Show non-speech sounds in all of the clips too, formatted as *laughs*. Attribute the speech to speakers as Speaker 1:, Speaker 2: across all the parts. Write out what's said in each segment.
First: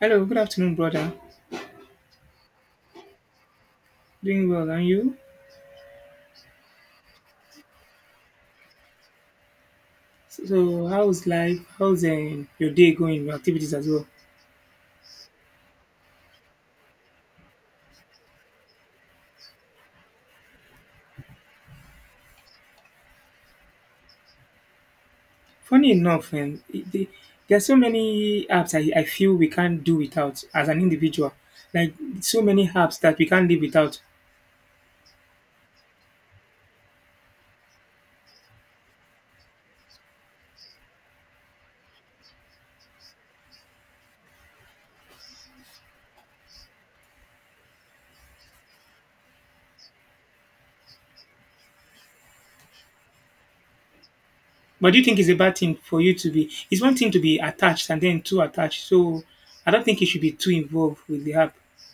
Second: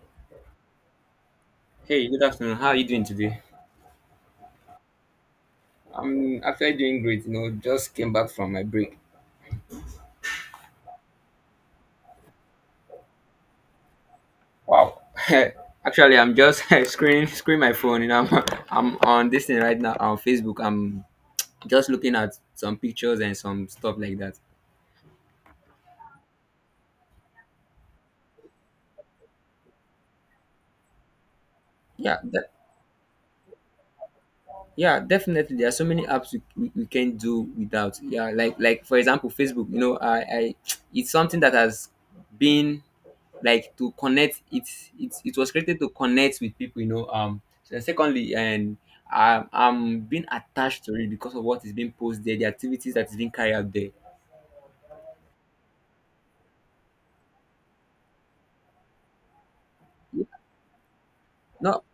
Speaker 1: Hello, good afternoon, brother.
Speaker 2: Hey, good afternoon. How are you doing today?
Speaker 1: Doing well, and you?
Speaker 2: I'm actually doing great. You know, just came back from my break.
Speaker 1: So how's life? How's your day going? Your activities as well?
Speaker 2: Wow. *laughs* Actually, I'm just *laughs* screen my phone. You know, I'm on this thing right now on Facebook. I'm just looking at some pictures and some stuff like that.
Speaker 1: Funny enough, there are so many apps I feel we can't do without as an individual. Like
Speaker 2: Yeah,
Speaker 1: so
Speaker 2: that,
Speaker 1: many apps that we can't live without.
Speaker 2: yeah, definitely. There are so many apps we can do without. Yeah, like for example, Facebook. You know, I, it's something that has been like to connect. It was created to connect with people. You know, So secondly, and I'm being attached to it because of what is being posted there, the activities that is being carried out there.
Speaker 1: But do you think it's a bad thing for you to be? It's one thing to be attached and then too attached. So I don't think you should be too involved with the app.
Speaker 2: Not,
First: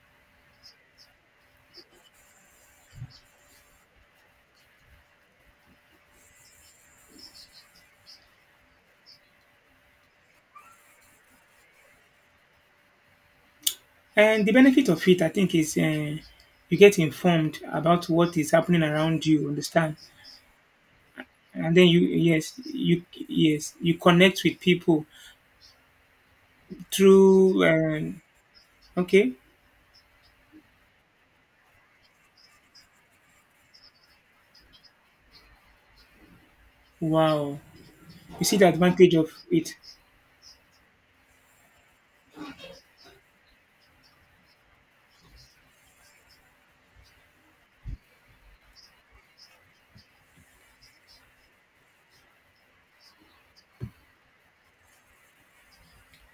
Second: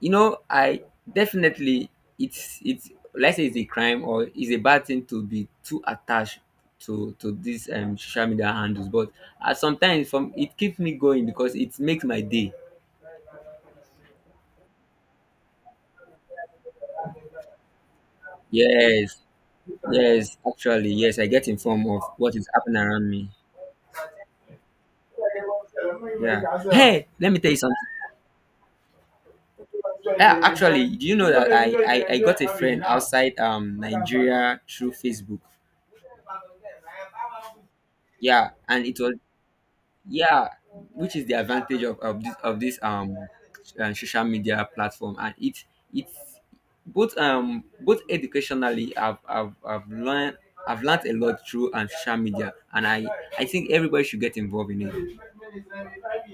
Speaker 2: you know, I definitely, it's let's say it's a crime or it's a bad thing to be too attached to these social media handles, but sometimes from it keeps me going because it makes my day.
Speaker 1: And the benefit of it, I think, is you get informed about what is happening
Speaker 2: Yes,
Speaker 1: around you. Understand?
Speaker 2: yes, actually, yes, I get
Speaker 1: And
Speaker 2: informed
Speaker 1: then you,
Speaker 2: of what is
Speaker 1: yes,
Speaker 2: happening
Speaker 1: you,
Speaker 2: around me.
Speaker 1: yes, you connect with people
Speaker 2: Yeah, hey, let me tell you
Speaker 1: through
Speaker 2: something.
Speaker 1: okay,
Speaker 2: Yeah, actually, do you know that I got a friend outside Nigeria through Facebook?
Speaker 1: wow, you
Speaker 2: Yeah,
Speaker 1: see the
Speaker 2: and it
Speaker 1: advantage
Speaker 2: was,
Speaker 1: of it.
Speaker 2: yeah, which is the advantage of, this of this social media platform, and it it's both both educationally I've learned, I've learned a lot through and social media, and I I think everybody should get involved in it.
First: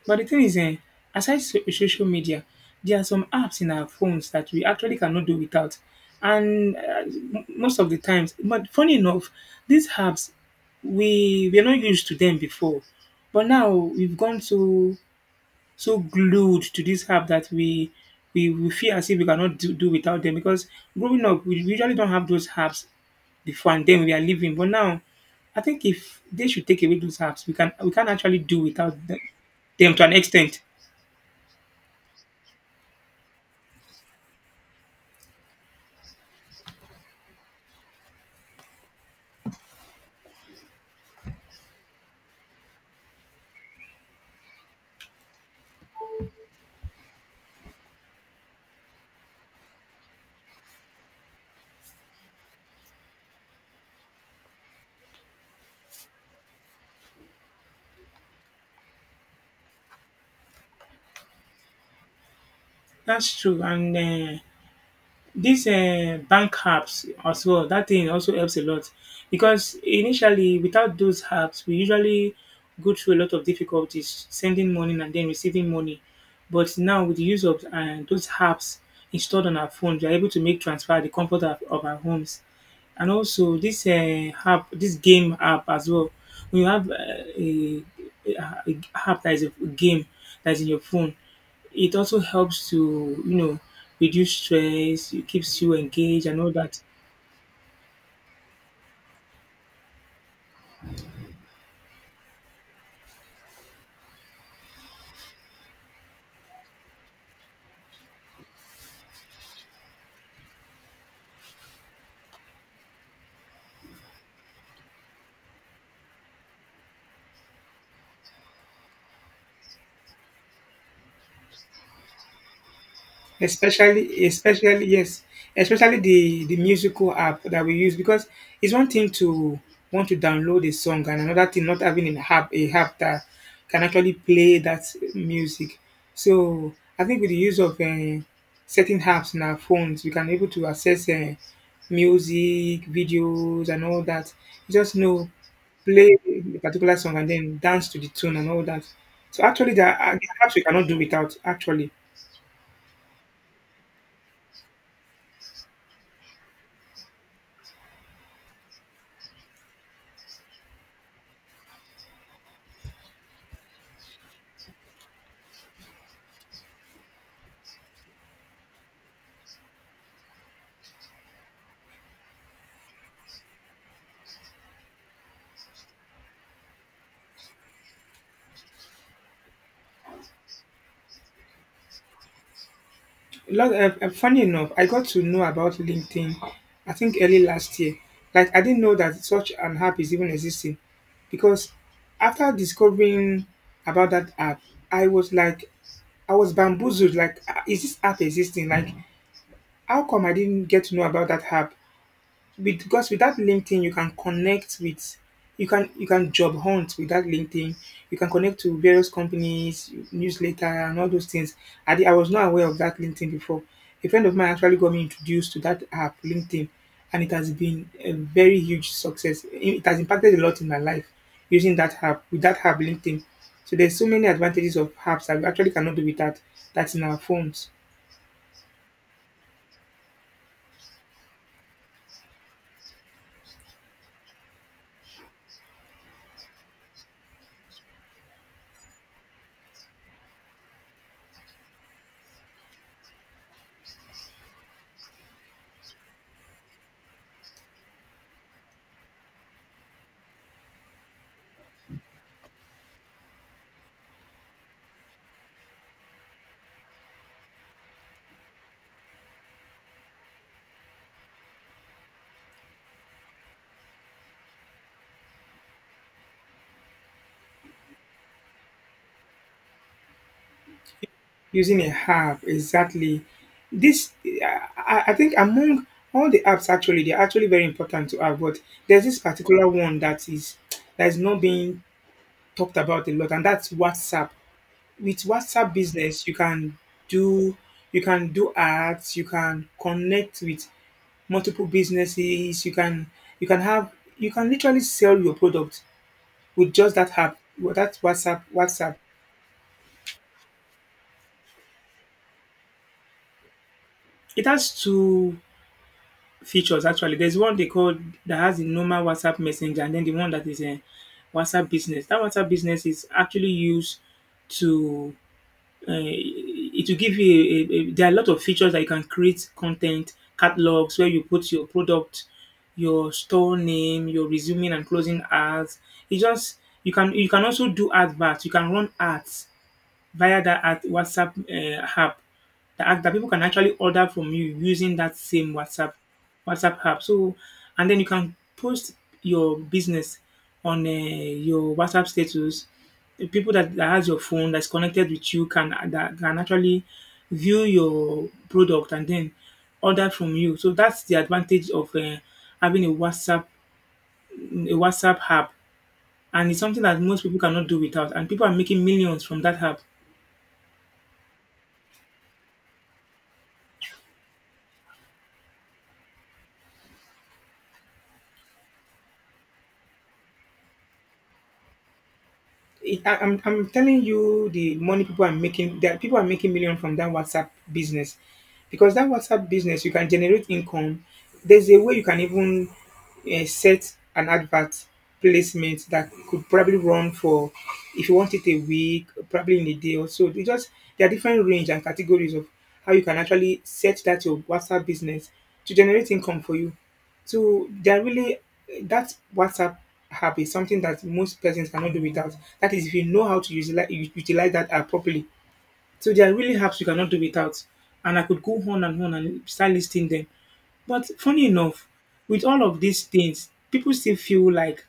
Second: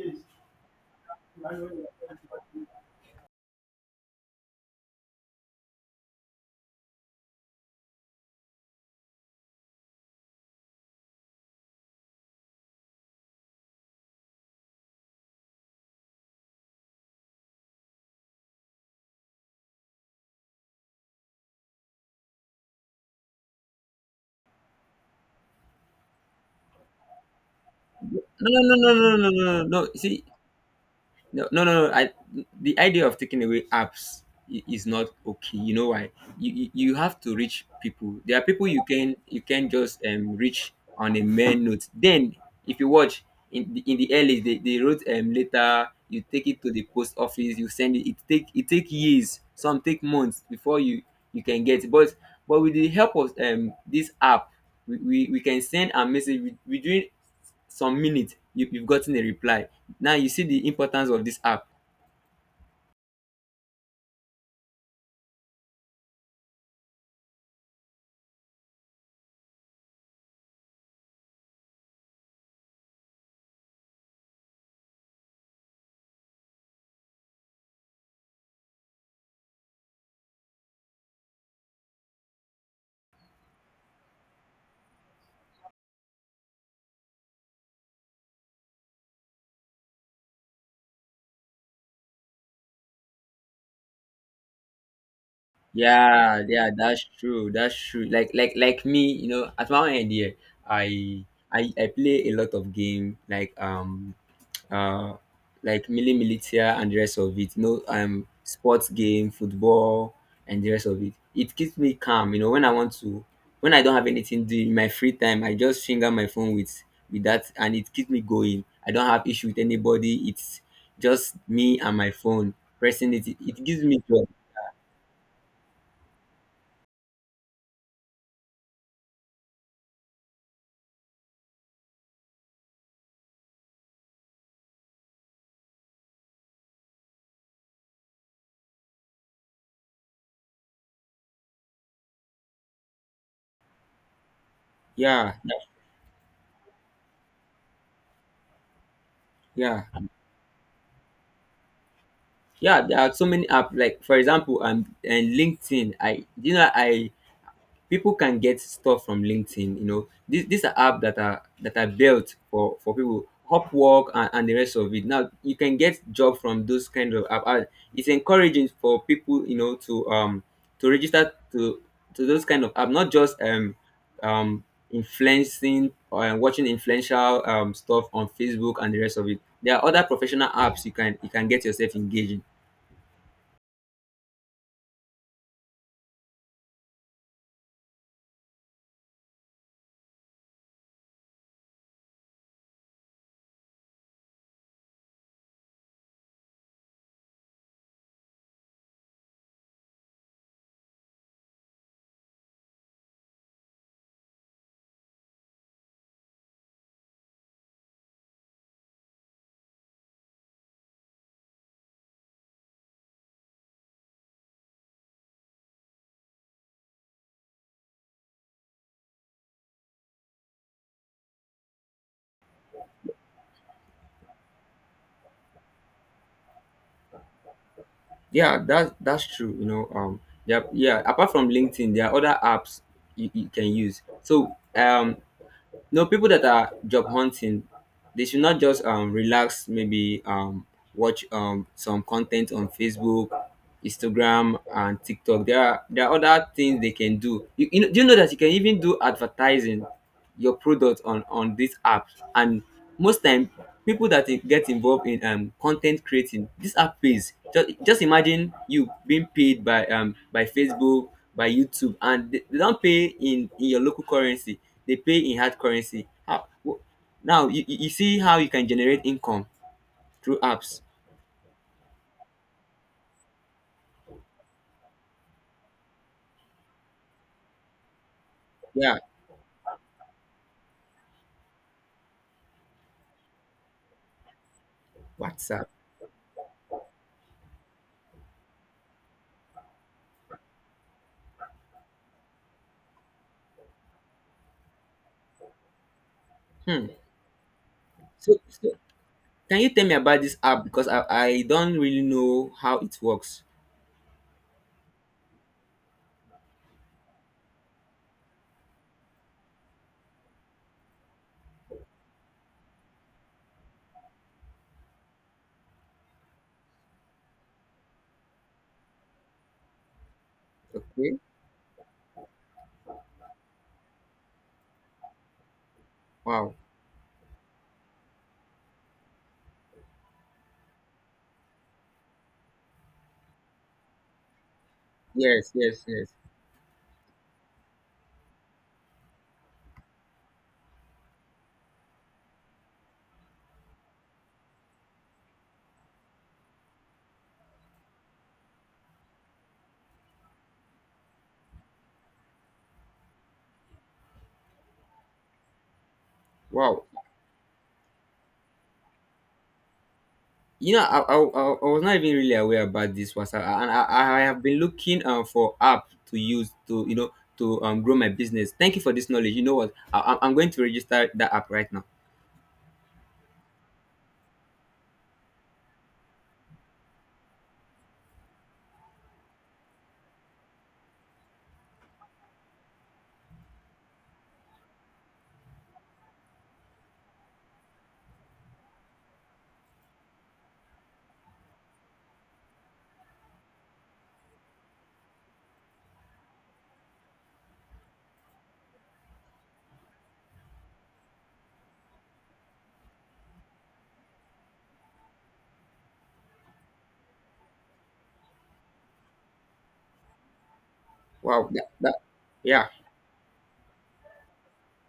Speaker 1: But the thing is, social
Speaker 2: No
Speaker 1: media, there are some apps in our phones that we actually cannot do without. And most of the times, but funny enough, these apps, we're not used to them before, but now we've gone to so glued to this app that we feel as if we cannot do without them. Because growing up, we usually don't have those apps before, and then we are living. But now I think if they should take away those apps, we can actually
Speaker 2: no
Speaker 1: do
Speaker 2: no no no
Speaker 1: without
Speaker 2: no
Speaker 1: them,
Speaker 2: no no no no,
Speaker 1: them to an
Speaker 2: See.
Speaker 1: extent.
Speaker 2: No, no, no, no, I, the idea of taking away apps is not okay. You know why? You have to reach people. There are people you can just reach on a mere note. Then if you watch in the early, they wrote letter. You take it to the post office. You send it. It take years. Some take months before you you can get. It. But with the help of this app, we can send a message within some minutes. You, you've gotten a reply. Now you see the importance of this app.
Speaker 1: That's true. And dis bank apps as well, dat thing also helps a lot, because initially without those apps, we usually go through a lot of difficulties sending money and then receiving money. But now with the use of those apps installed on our phones, we are able to make transfer at the comfort of our homes. And also this app, this game app as well, we have a a app that is a game that's in your phone. It also helps to, you know, reduce stress, it keeps you engaged and
Speaker 2: Yeah,
Speaker 1: all
Speaker 2: yeah,
Speaker 1: that.
Speaker 2: that's true, that's true. Like me, you know, at my own end here, i I play a lot of game uh, like Militia and the rest of it. You know, sports game, football, and the rest of it. It keeps me calm. You know, when I don't have anything to do in my free time, I just finger my phone with that, and it keeps me going. I don't have issue with anybody. It's just me and my phone pressing it. It gives me joy.
Speaker 1: Especially yes, especially the musical app that we use, because it's one thing to want to download a song, and another thing not having an app, a app that can actually play that music. So I think with the use of certain apps in our phones, we can able to access music videos and all that. You just know,
Speaker 2: Yeah,
Speaker 1: play a particular song and then dance to the tune and all that. So actually
Speaker 2: yeah,
Speaker 1: there are apps we cannot do without actually.
Speaker 2: yeah. There are so many app like, for example, and LinkedIn. I, you know, I people can get stuff from LinkedIn. You know, these are apps that are built for people. Upwork and, the rest of it. Now you can get job from those kind of app. And it's encouraging for people, you know, to register to those kind of app, not just um influencing or watching influential stuff on Facebook and the rest of it. There are other professional apps you can get yourself engaged.
Speaker 1: Lot of, funny enough, I got to know about LinkedIn, I think early last year. Like, I didn't know that such an app is even existing, because after discovering about that app, I was like, I was bamboozled. Like, "Ah, is this app existing? Like, how come I didn't get to know about that app? Because without LinkedIn, you can connect with, you can job hunt without LinkedIn. You can connect to various companies, newsletter, and all those things. I was not aware of that LinkedIn before. A friend of mine actually got me introduced to that app, LinkedIn, and it has been a very huge success. It has impacted a lot in my life using that app. With that app, LinkedIn. So there's so many advantages of apps that we actually cannot do without. That's in our phones.
Speaker 2: Yeah, that's true. You know, Apart from LinkedIn, there are other apps you, you can use. So, no, people that are job hunting, they should not just relax. Maybe watch some content on Facebook, Instagram, and TikTok. There are other things they can do. You know, do you know that you can even do advertising your product on this app? And most time, people that get involved in content creating, this app pays. Just imagine you being paid by Facebook, by YouTube, and they don't pay in your local currency. They pay in hard currency. How? Now you, you see how you can generate income through apps.
Speaker 1: Using a app exactly. This, I think among all the apps actually, they're actually very important to have. But
Speaker 2: Yeah,
Speaker 1: there's this particular one that is, that is not being talked about a lot, and that's WhatsApp. With
Speaker 2: WhatsApp.
Speaker 1: WhatsApp business, you can do, you can do ads, you can connect with multiple businesses, you can, you can have, you can literally sell your product with
Speaker 2: Hmm.
Speaker 1: just that app, with that
Speaker 2: So,
Speaker 1: whatsapp
Speaker 2: so
Speaker 1: whatsapp
Speaker 2: can you tell me about this app, because I don't really know how it works.
Speaker 1: It has to features actually. There's one they call that has the normal WhatsApp Messenger, and then the one that is a WhatsApp business. That WhatsApp business is actually used to, uh, it will give you there are a lot of features that you can create content catalogs where
Speaker 2: Okay.
Speaker 1: you put your product, your store name, your resuming and closing ads. It
Speaker 2: Wow.
Speaker 1: just, you can, you can also do adverts. You can run ads via that at WhatsApp app. The app that people can actually order from you using that
Speaker 2: Yes.
Speaker 1: same
Speaker 2: Yes.
Speaker 1: WhatsApp
Speaker 2: Yes.
Speaker 1: WhatsApp app. So, and then you can post your business on your WhatsApp status. The people that, that has your phone that's connected with you can, that can actually view your product and then order from you. So that's the advantage of having a WhatsApp, a WhatsApp app, and it's something
Speaker 2: Wow.
Speaker 1: that most people cannot do without. And people are making millions from that app.
Speaker 2: You know, I was not even really aware about this WhatsApp, and I have been looking for app to use to, you know, to grow my business. Thank you for this knowledge. You know what? I'm going to register that app right now.
Speaker 1: I'm telling you, the money people are making, that people are making million from that WhatsApp business, because that WhatsApp business, you can generate income. There's a way you can even set an advert placement that could probably run for, if you want it a week, probably in a day or so. It just, there are different range and categories of how you can actually set that your WhatsApp business to generate income for you. So they're really, that WhatsApp app is something that most persons cannot do without. That is, if you know how to utilize that app properly. So there are really apps you cannot do without, and I could go on and start listing them. But funny
Speaker 2: Wow.
Speaker 1: enough, with all
Speaker 2: Yeah.
Speaker 1: of these things, people still feel like,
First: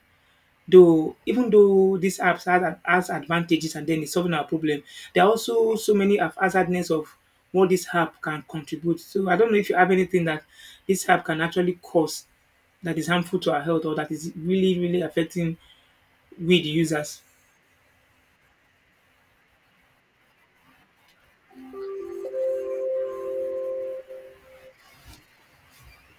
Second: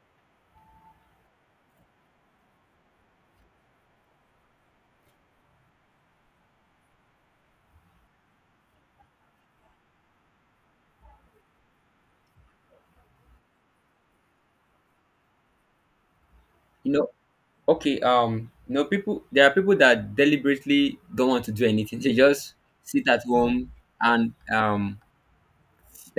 Speaker 1: though even though these apps has advantages, and then it's solving our problem, there are also so many of hazardness of what this app can contribute. So I don't know if you have anything that this app can actually cause that is harmful to our health or that is really, really affecting we the
Speaker 2: You know,
Speaker 1: users.
Speaker 2: okay, you know, people, there are people that deliberately don't want to do anything. They just sit at home and um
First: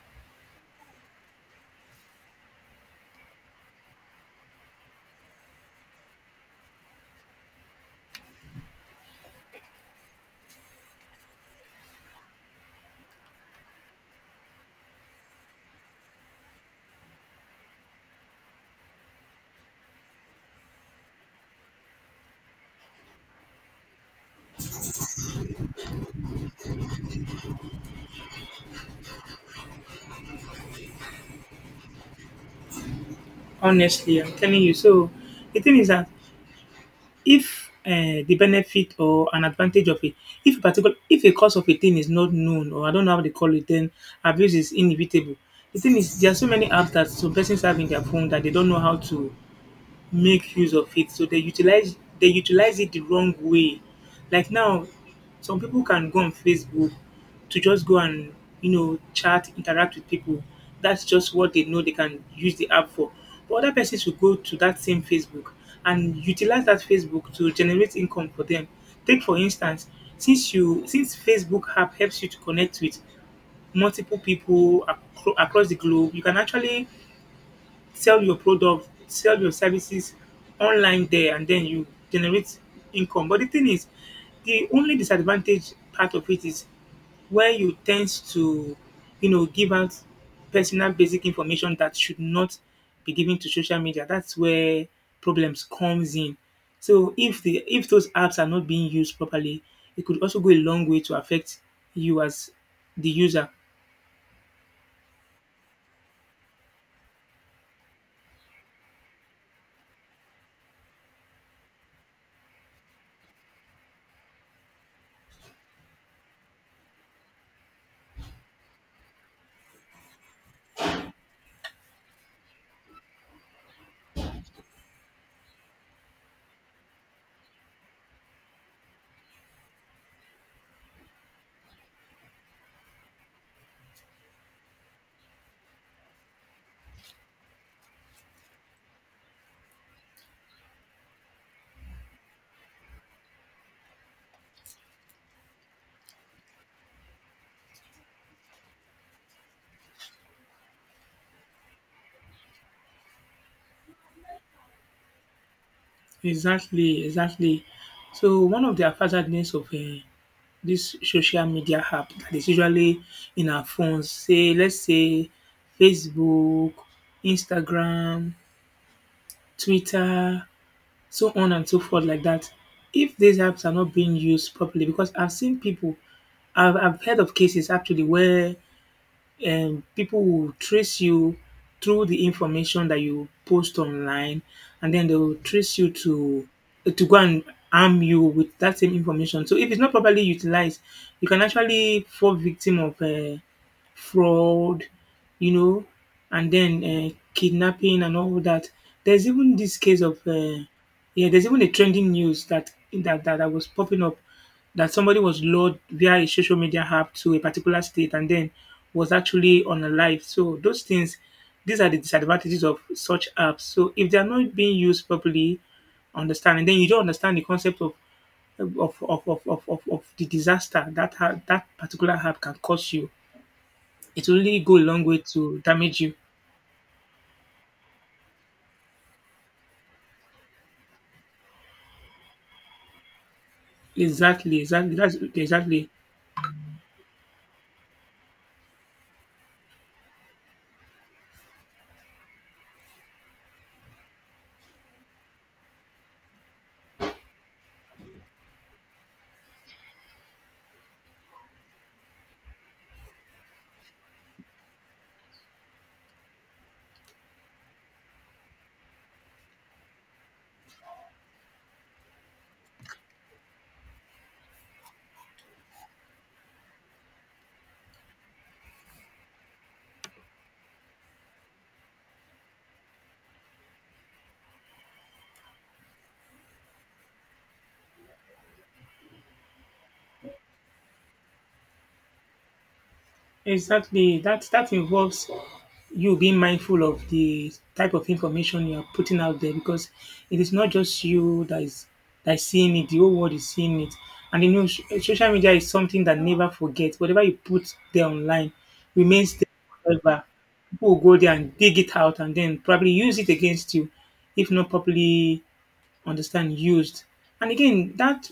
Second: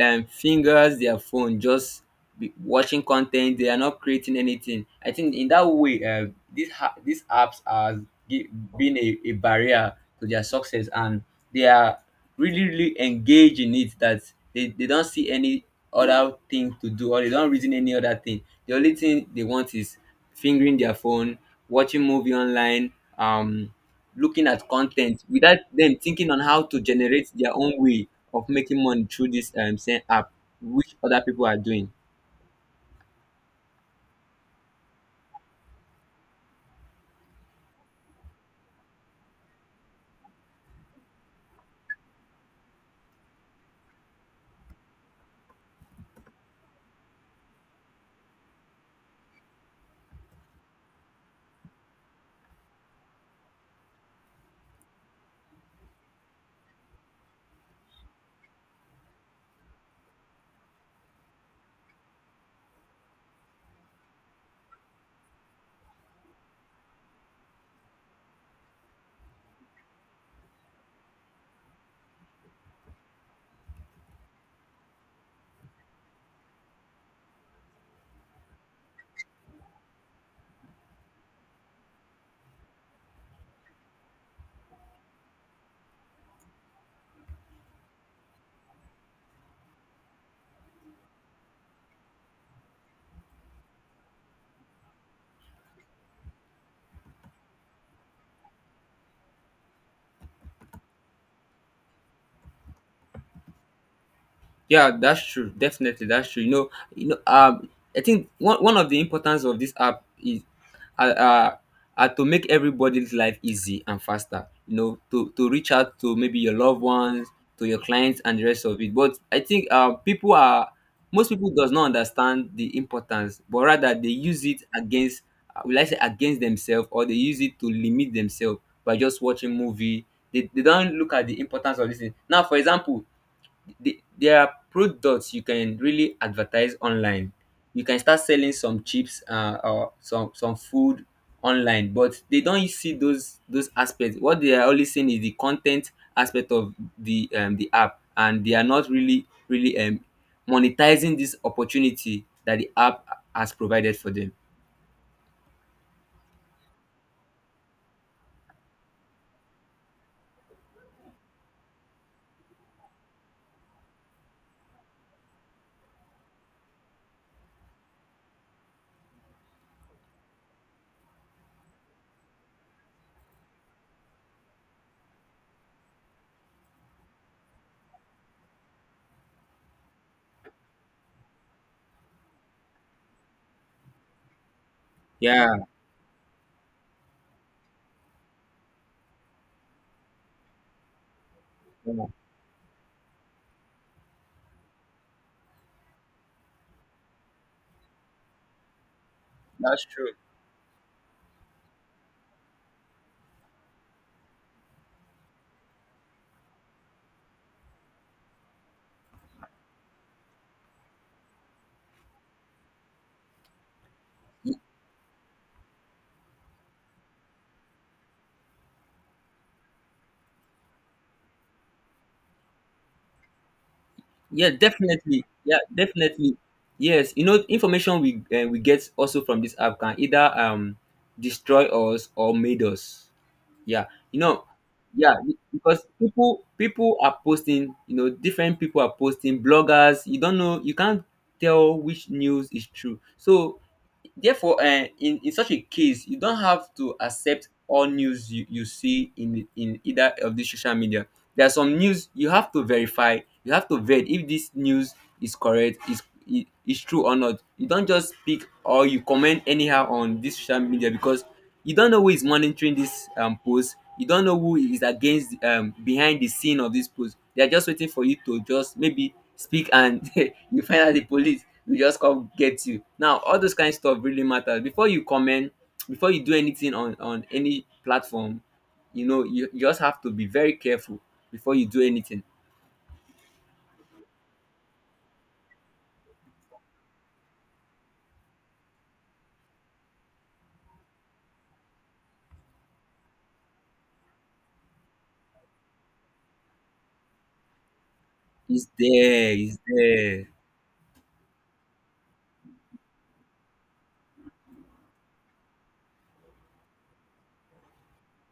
Speaker 2: um, fingers their phone, just be watching content. They are not creating anything. I think in that way, these these apps are gi- being a barrier to their success, and they are really, really engaged in it, that they don't see any other thing to do, or they don't reason any other thing. The only thing they want is fingering their phone, watching movie online, um looking at content without them thinking on how to generate their own way of making money through this same app, which other people are doing.
Speaker 1: Honestly, I'm telling you. So the thing is that, if the benefit or an advantage of it, if particular, if a cost of a thing is not known, or I don't know how they call it, then abuse is inevitable. The thing is, there are so many apps that some persons have in their phone that they don't know how to make use of it. So they utilize it the wrong way. Like now, some people can go on Facebook to just go and, you know, chat, interact with people. That's just what they know they can use the app for. But other persons will go to that same Facebook and utilize that Facebook to generate income for them. Take for instance, since Facebook app helps you to connect with multiple people across the globe, you can actually sell your product, sell your services online there, and then you generate income. But the thing is, the only disadvantage part of it is where you tend to, you know, give out personal basic information that should not be given to social media. That's where problems comes in. So if the if those apps are not being used properly, it could also go a long way to affect you as the user.
Speaker 2: Yeah, that's true. Definitely, that's true. You know, you know. I think one of the importance of this app is, uh, uh, are to make everybody's life easy and faster. You know, to reach out to maybe your loved ones, to your clients, and the rest of it. But I think people are, most people does not understand the importance, but rather they use it against, will I say, against themselves, or they use it to limit themselves by just watching movie. They don't look at the importance of this thing. Now, for example, there are products you can really advertise online. You can start selling some chips, or some food online, but they don't really see those aspects. What they are only seeing is the content aspect of the app, and they are not really, really monetizing this opportunity that the app has provided for them.
Speaker 1: Exactly, exactly. So one of the hazardness of this social media app that is usually in our phones, say let's say Facebook, Instagram, Twitter, so on and so forth like that. If these apps are not being used properly, because I've seen people, I've heard of cases actually where, people will trace you through the information that you post online, and then they will
Speaker 2: Yeah,
Speaker 1: trace you to go and harm you with that same information. So if it's not properly utilized, you can actually
Speaker 2: yeah
Speaker 1: fall victim of fraud, you know, and then kidnapping and all that. There's even this
Speaker 2: that's
Speaker 1: case
Speaker 2: true
Speaker 1: of yeah, there's even a trending news that that was popping up, that somebody was lured via a social media app to a particular state, and then was actually on a live. So those things, these are the disadvantages of such apps. So if they are not being used properly, understand, and then you don't understand the concept of of of, of the disaster that that particular app can cause you, it will
Speaker 2: Yeah,
Speaker 1: really go a long way
Speaker 2: definitely.
Speaker 1: to
Speaker 2: Yeah,
Speaker 1: damage you.
Speaker 2: definitely. Yes, you know, information we get also from this app can either destroy us or made us. Yeah, you know,
Speaker 1: Exactly, exactly, that's
Speaker 2: yeah, because
Speaker 1: exactly,
Speaker 2: people are posting. You know, different people are posting. Bloggers, you don't know, you can't tell which news is true. So therefore, in such a case, you don't have to accept all news you see in either of these social media. There are some news you have to verify. You have to vet if this news is correct, is true or not. You don't just speak or you comment anyhow on this social media, because you don't know who is monitoring this post. You don't know who is against, behind the scene of this post. They are just waiting for you to just maybe speak, and *laughs* you find out the police will just come get you. Now all those kind of stuff really matters before you comment, before you do anything on any platform. You know, you just have to be very careful before you do anything.
Speaker 1: exactly. That, that involves you being mindful of the type of information you are putting out there, because it is not just you that is, that is seeing it; the whole world is seeing it. And you know, social media is something that never forgets. Whatever you put there online
Speaker 2: It's
Speaker 1: remains
Speaker 2: there, it's
Speaker 1: there forever.
Speaker 2: there.
Speaker 1: People will go there and dig it out and then probably use it against you if not properly understand used. And again, that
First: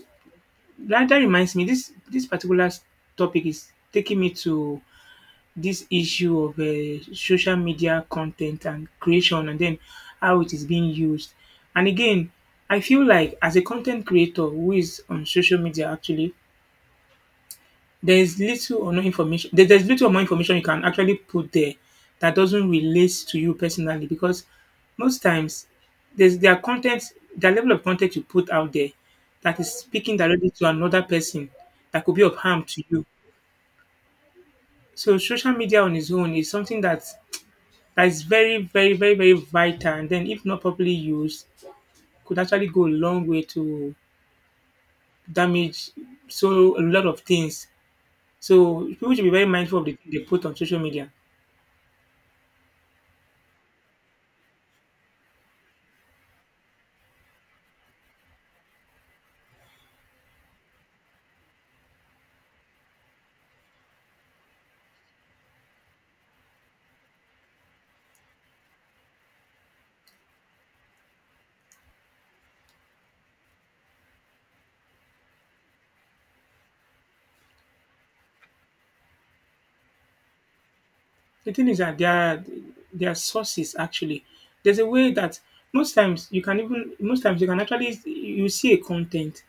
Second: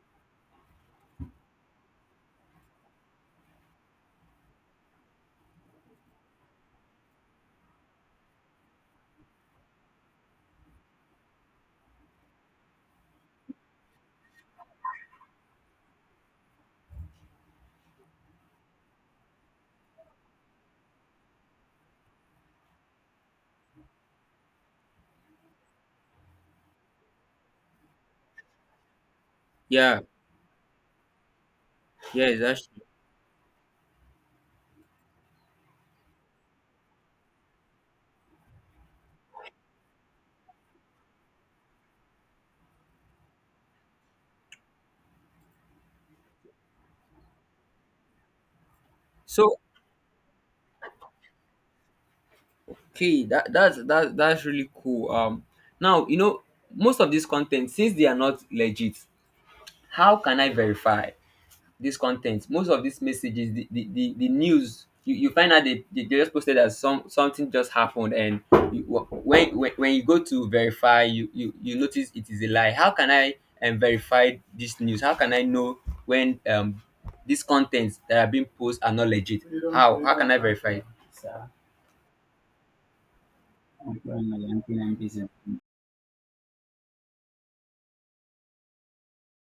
Speaker 1: that, that reminds me this particular topic is taking me to this issue of social media content and creation and then how it is being used. And again, I feel like as a content creator who is on social media actually, there is little or no information there's little or more information you can actually put there that doesn't relate to you personally. Because most times, there's their content, the level of content you put out there that is
Speaker 2: Yeah,
Speaker 1: speaking directly to another person, that could be
Speaker 2: yeah,
Speaker 1: of harm to
Speaker 2: exactly.
Speaker 1: you. So social media on its own is something that is very, very, very, very vital. And then if not properly used, could actually go a long way to damage so a lot of things. So people should be very
Speaker 2: So
Speaker 1: mindful of the thing they put on social media.
Speaker 2: okay, that's really cool. Now, you know, most of this content, since they are not legit, how can I verify this content? Most of these messages, the news, you find out they just posted that something just happened, and you, when you go to verify, you notice it is a lie. How can I verify this news? How can I know when these contents that are being posted are not legit? How can I verify it?
Speaker 1: The thing is that there are sources actually. There's a way that most times you can actually, you see a content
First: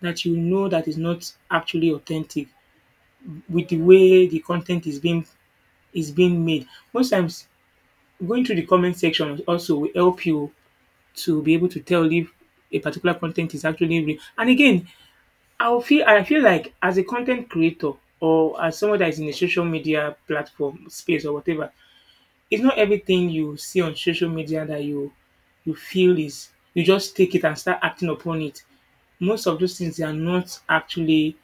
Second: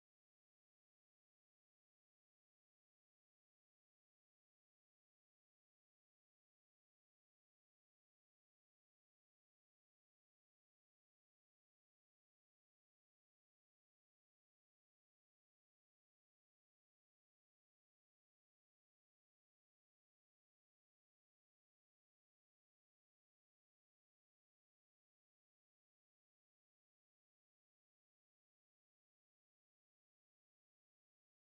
Speaker 1: that you know that is not actually authentic with the way the content is being made. Most times, going through the comment section also will help you to be able to tell if a particular content is actually real. And again, I feel like as a content creator or as someone that is in a social media platform space or whatever, it's not everything you see on social media that you feel is, you just take it and start acting upon it. Most of those things they are not actually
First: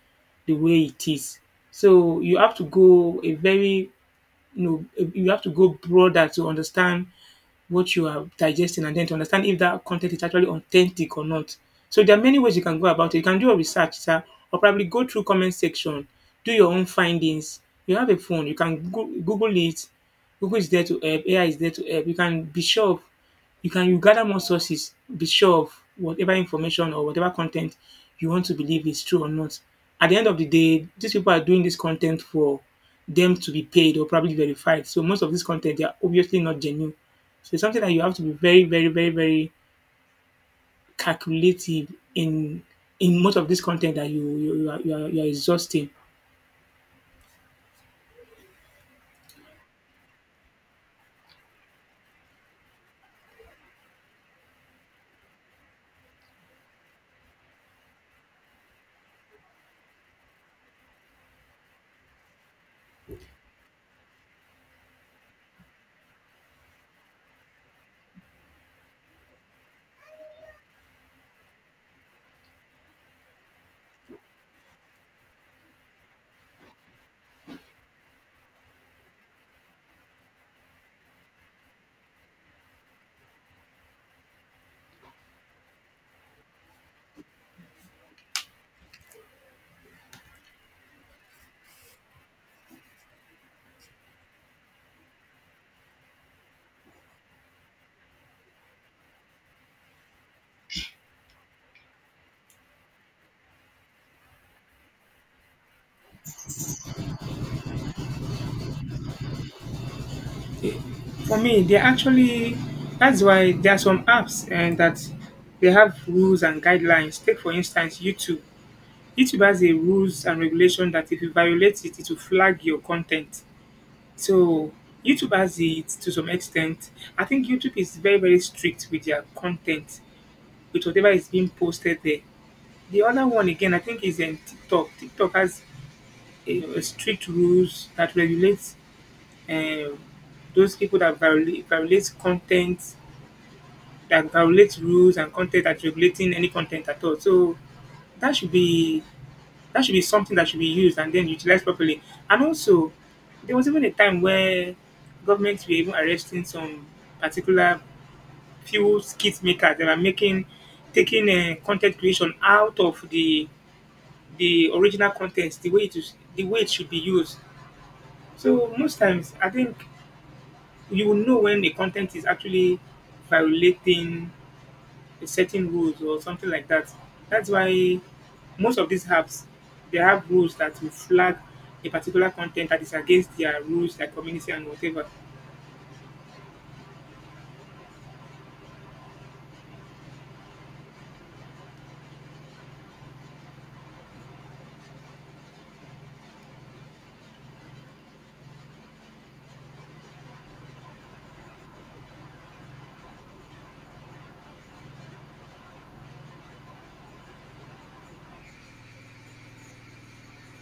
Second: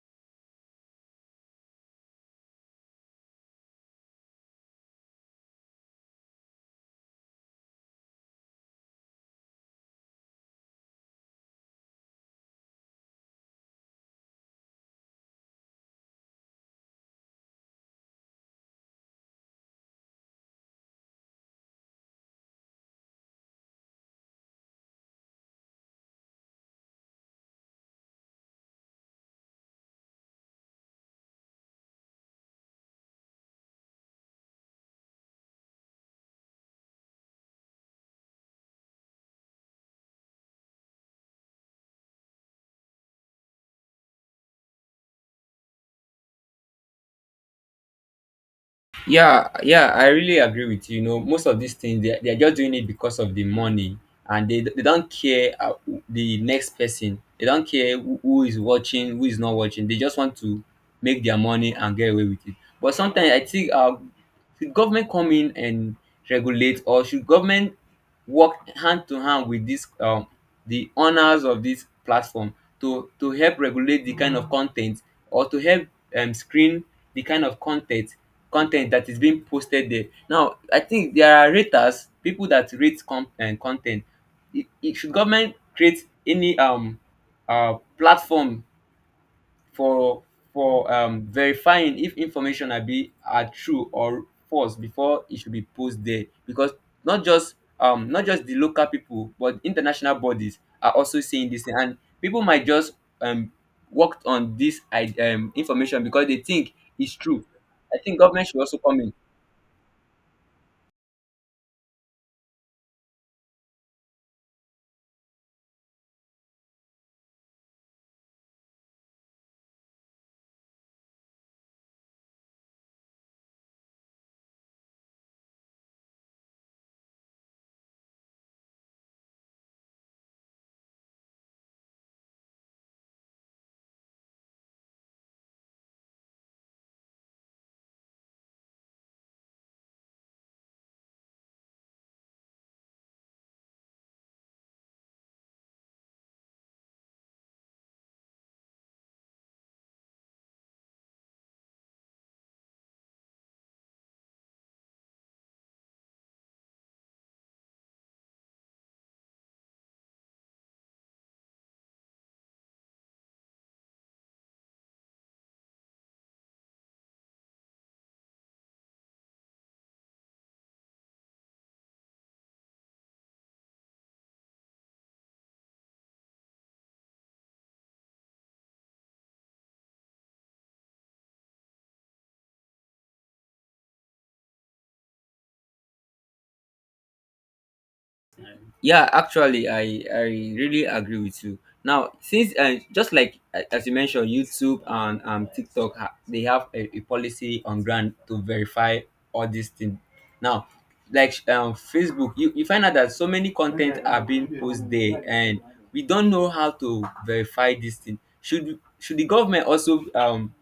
Speaker 1: the way it is. So you have to go a very, you know, you have to go broader to understand what you are digesting and then to understand if that content is actually authentic or not. So there are many ways you can go about it. You can do a research, sir, or probably go through comment section, do your own findings. You have a phone, you can Google it. Google is there to help. AI is there to help. You can be sure of you gather more sources, be sure of whatever information or whatever content you want to believe is true or not. At the end of the day, these people are doing this content for them to be paid or probably verified. So most of this content they are obviously not genuine. So it's something that you have to be very, very, very, very calculative in most of this content that you are exhausting.
Speaker 2: Yeah, yeah, I really agree with you. You know, most of these things, they they're just doing it because of the money, and they don't care the next person. They don't care who is watching, who is not watching. They just want to make their money and get away with it. But sometimes I think should government come in and regulate, or should government work hand to hand with this the owners of this platform to help regulate the kind of content, or to help screen the kind of content that is being posted there. Now I think there are raters, people that rate content. It, should government create any platform for verifying if information are true or false before it should be posted there because not just not just the local people but international bodies are also saying this thing and people might just um worked on this information because they think it's true. I think government should also come in.
Speaker 1: For me, they actually, that's why there are some apps and that they have rules and guidelines. Take for instance YouTube. YouTube has a rules and regulation that if you violate it, it will flag your content. So YouTube has it to some extent. I think YouTube is very, very strict with their content, with whatever is being posted there. The other one again, I think, is in TikTok. TikTok has a strict rules that regulates um, those people that violates content, that violates rules and content that regulating any content at all. So that should be something that should be used and then utilized properly. And also, there was even a time where governments were even arresting some particular few skit makers that were making taking content creation out of the original contents, the way it is, the way it should be used. So most times, I think you will know when the content is actually violating a certain rules or something like that. That's why most of these apps they have rules that will flag a particular content that is against their rules, their community, and whatever.
Speaker 2: Yeah, actually, I really agree with you. Now since just like as you mentioned YouTube and TikTok, they have a policy on ground to verify all these things now. Like Facebook, you find out that so many content are being posted there and we don't know how to verify this thing. Should the government also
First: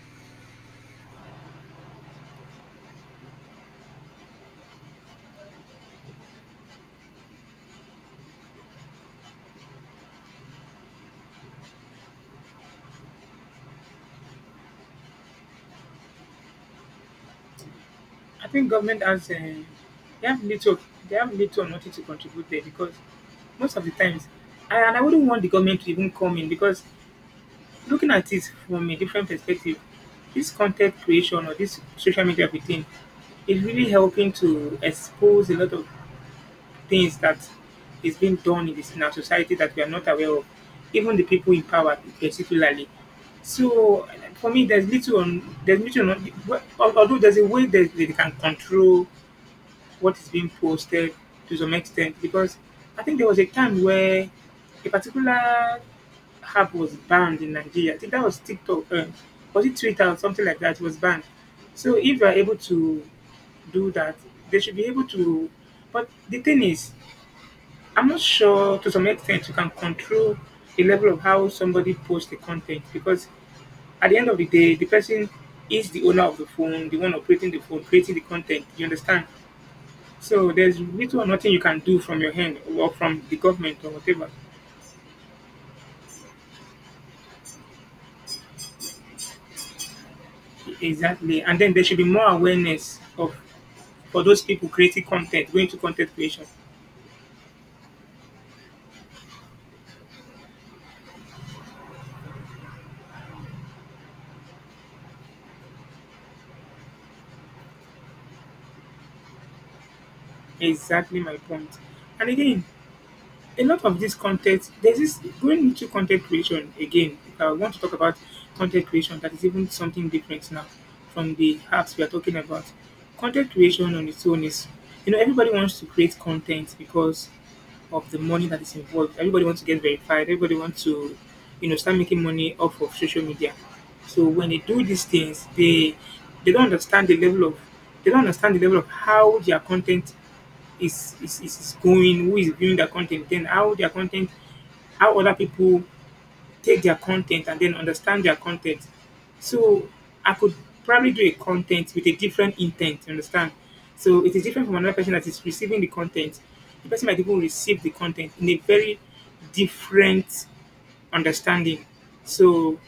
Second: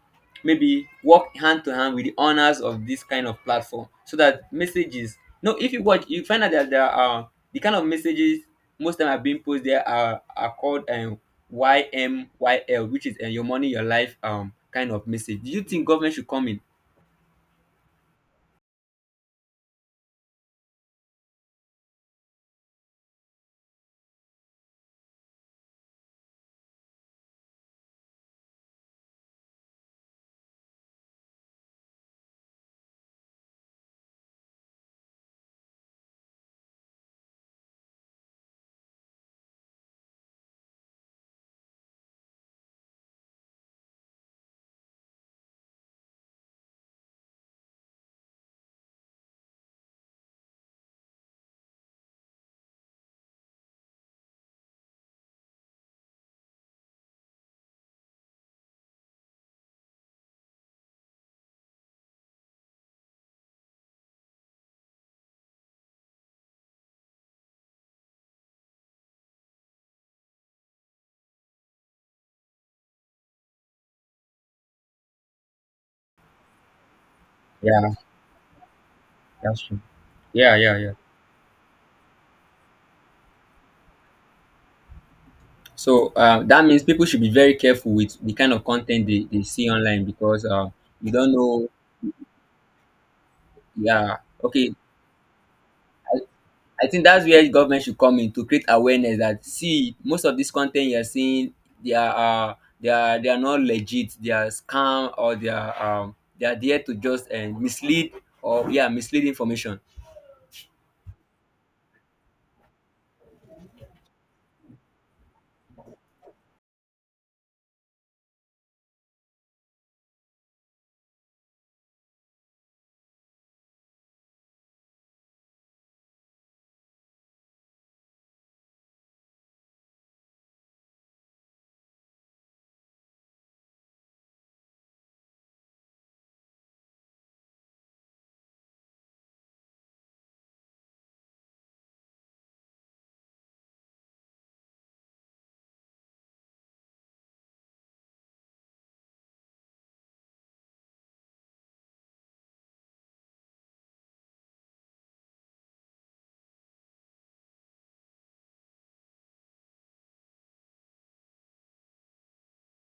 Speaker 2: maybe work hand to hand with the owners of this kind of platform so that messages, no, if you watch you find out that there are the kind of messages most time are being posted there are called YMYL, which is your money, your life kind of message. Do you think government should come in?
Speaker 1: I think government has they have little or nothing to contribute there because most of the times, and I wouldn't want the government to even come in because, looking at it from a different perspective, this content creation or this social media within is really helping to expose a lot of things that is being done in this, in our society that we are not aware of, even the people in power particularly. So for me, there's little on, although there's a way that they can control what is being posted to some extent. Because I think there was a time where a particular app was banned in Nigeria. I think that was TikTok, was it Twitter or something like that was banned. So if you are able to do that, they should be able to. But the thing is, I'm not sure to some extent you can control the level of how somebody posts the content. Because at the end of the day, the person is the owner of the phone, the one operating the phone,
Speaker 2: Yeah,
Speaker 1: creating the content. You understand?
Speaker 2: that's true.
Speaker 1: So
Speaker 2: Yeah, yeah,
Speaker 1: there's
Speaker 2: yeah.
Speaker 1: little or nothing you can do from your hand or from the government or whatever.
Speaker 2: So that means people should be very careful with the kind of content they see online because you don't
Speaker 1: Exactly. And
Speaker 2: know.
Speaker 1: then there should be more awareness of
Speaker 2: Yeah,
Speaker 1: for those people
Speaker 2: okay.
Speaker 1: creating content, going to content creation.
Speaker 2: I think that's where government should come in to create awareness that see, most of this content you're seeing, they are they are they are not legit, they are scam, or they are there to just mislead or, yeah, mislead information.
Speaker 1: Exactly my point. And again, a lot of this content, there's this going into content creation again. If I want to talk about content creation, that is even something different now from the apps we are talking about. Content creation on its own is, you know, everybody wants to create content because of the money that is involved. Everybody wants to get verified. Everybody wants to, you know, start making money off of social media. So when they do these things, they don't understand the level of how their content is going, who is viewing their content, then how their content, how other people take their content and then understand their content. So I could probably do a content with a different intent, you understand? So it is different from another person that is receiving the content. The person might even receive the content in a very different understanding. So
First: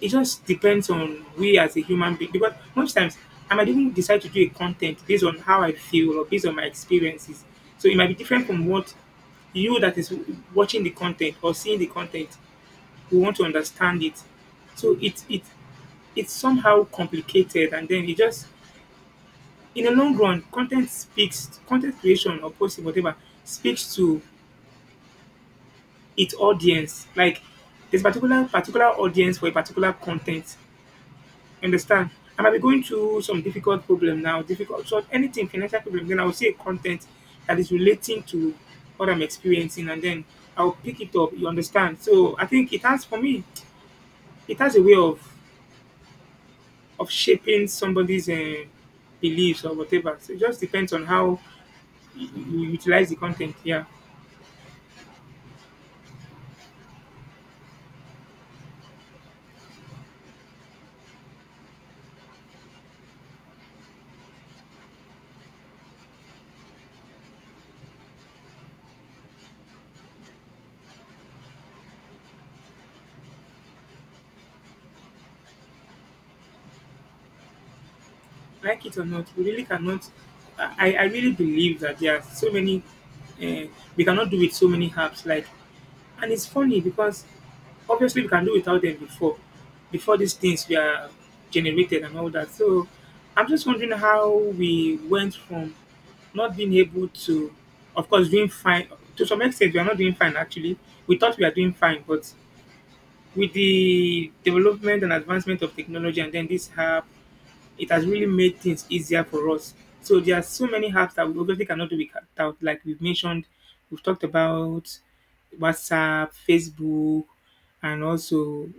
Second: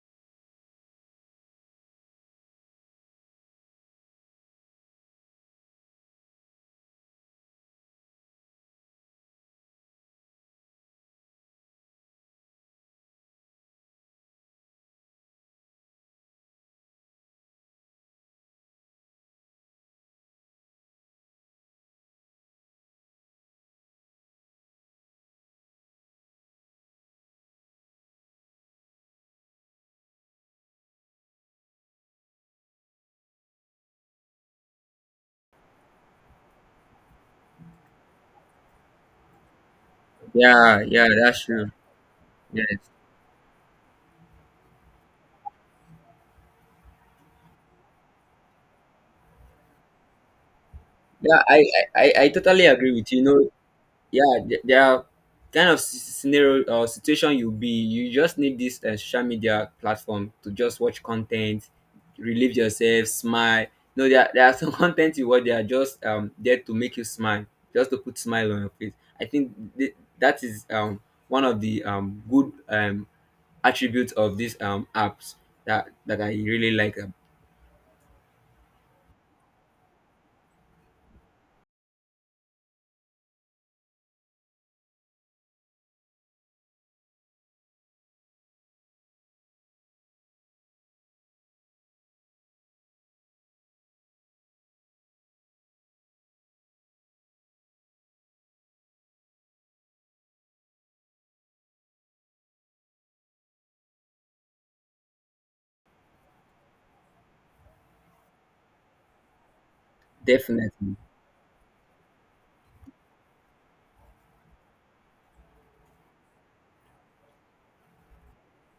Speaker 1: it just depends on we as a human being. Because most times, I might even decide to do a content based on how I feel or based on my experiences. So it might be different from what you that is watching the content or seeing the content who want to understand it. So it's it it's somehow complicated, and then it just, in the long run, content speaks, content creation or posting whatever speaks to its audience. Like there's particular audience for a particular content. Understand? I might be going through some difficult problem now, difficult so anything financial problem, then I will see a content that is relating to what I'm experiencing, and then I'll
Speaker 2: Yeah,
Speaker 1: pick
Speaker 2: yeah,
Speaker 1: it up.
Speaker 2: that's
Speaker 1: You
Speaker 2: true.
Speaker 1: understand? So I
Speaker 2: Yes.
Speaker 1: think it has, for me, it has a way of shaping somebody's beliefs or whatever. So it just depends on how
Speaker 2: Yeah, I
Speaker 1: you
Speaker 2: totally agree
Speaker 1: utilize
Speaker 2: with
Speaker 1: the
Speaker 2: you, you know.
Speaker 1: content. Yeah,
Speaker 2: Yeah, there are kind of scenario or situation you'll be you just need this social media platform to just watch content, relieve yourself, smile. No, there are some *laughs* content you watch, they are just there to make you smile, just to put smile on your face. I think that is one of the good attributes of these apps that I really like
Speaker 1: like it or not, we really cannot. I really believe that there are so many. Uh, we cannot do with so many apps like. And it's funny because obviously we can do without them before, before these things were generated and all that. So I'm just wondering how we went from not being able to, of course, doing fine to some extent. We are not doing fine actually. We thought we are doing fine, but with the development and advancement of technology, and then this app, it has really made things easier for us. So there are so many
Speaker 2: definitely.
Speaker 1: apps that we obviously cannot do without. Like we've mentioned, we've talked about WhatsApp, Facebook, and also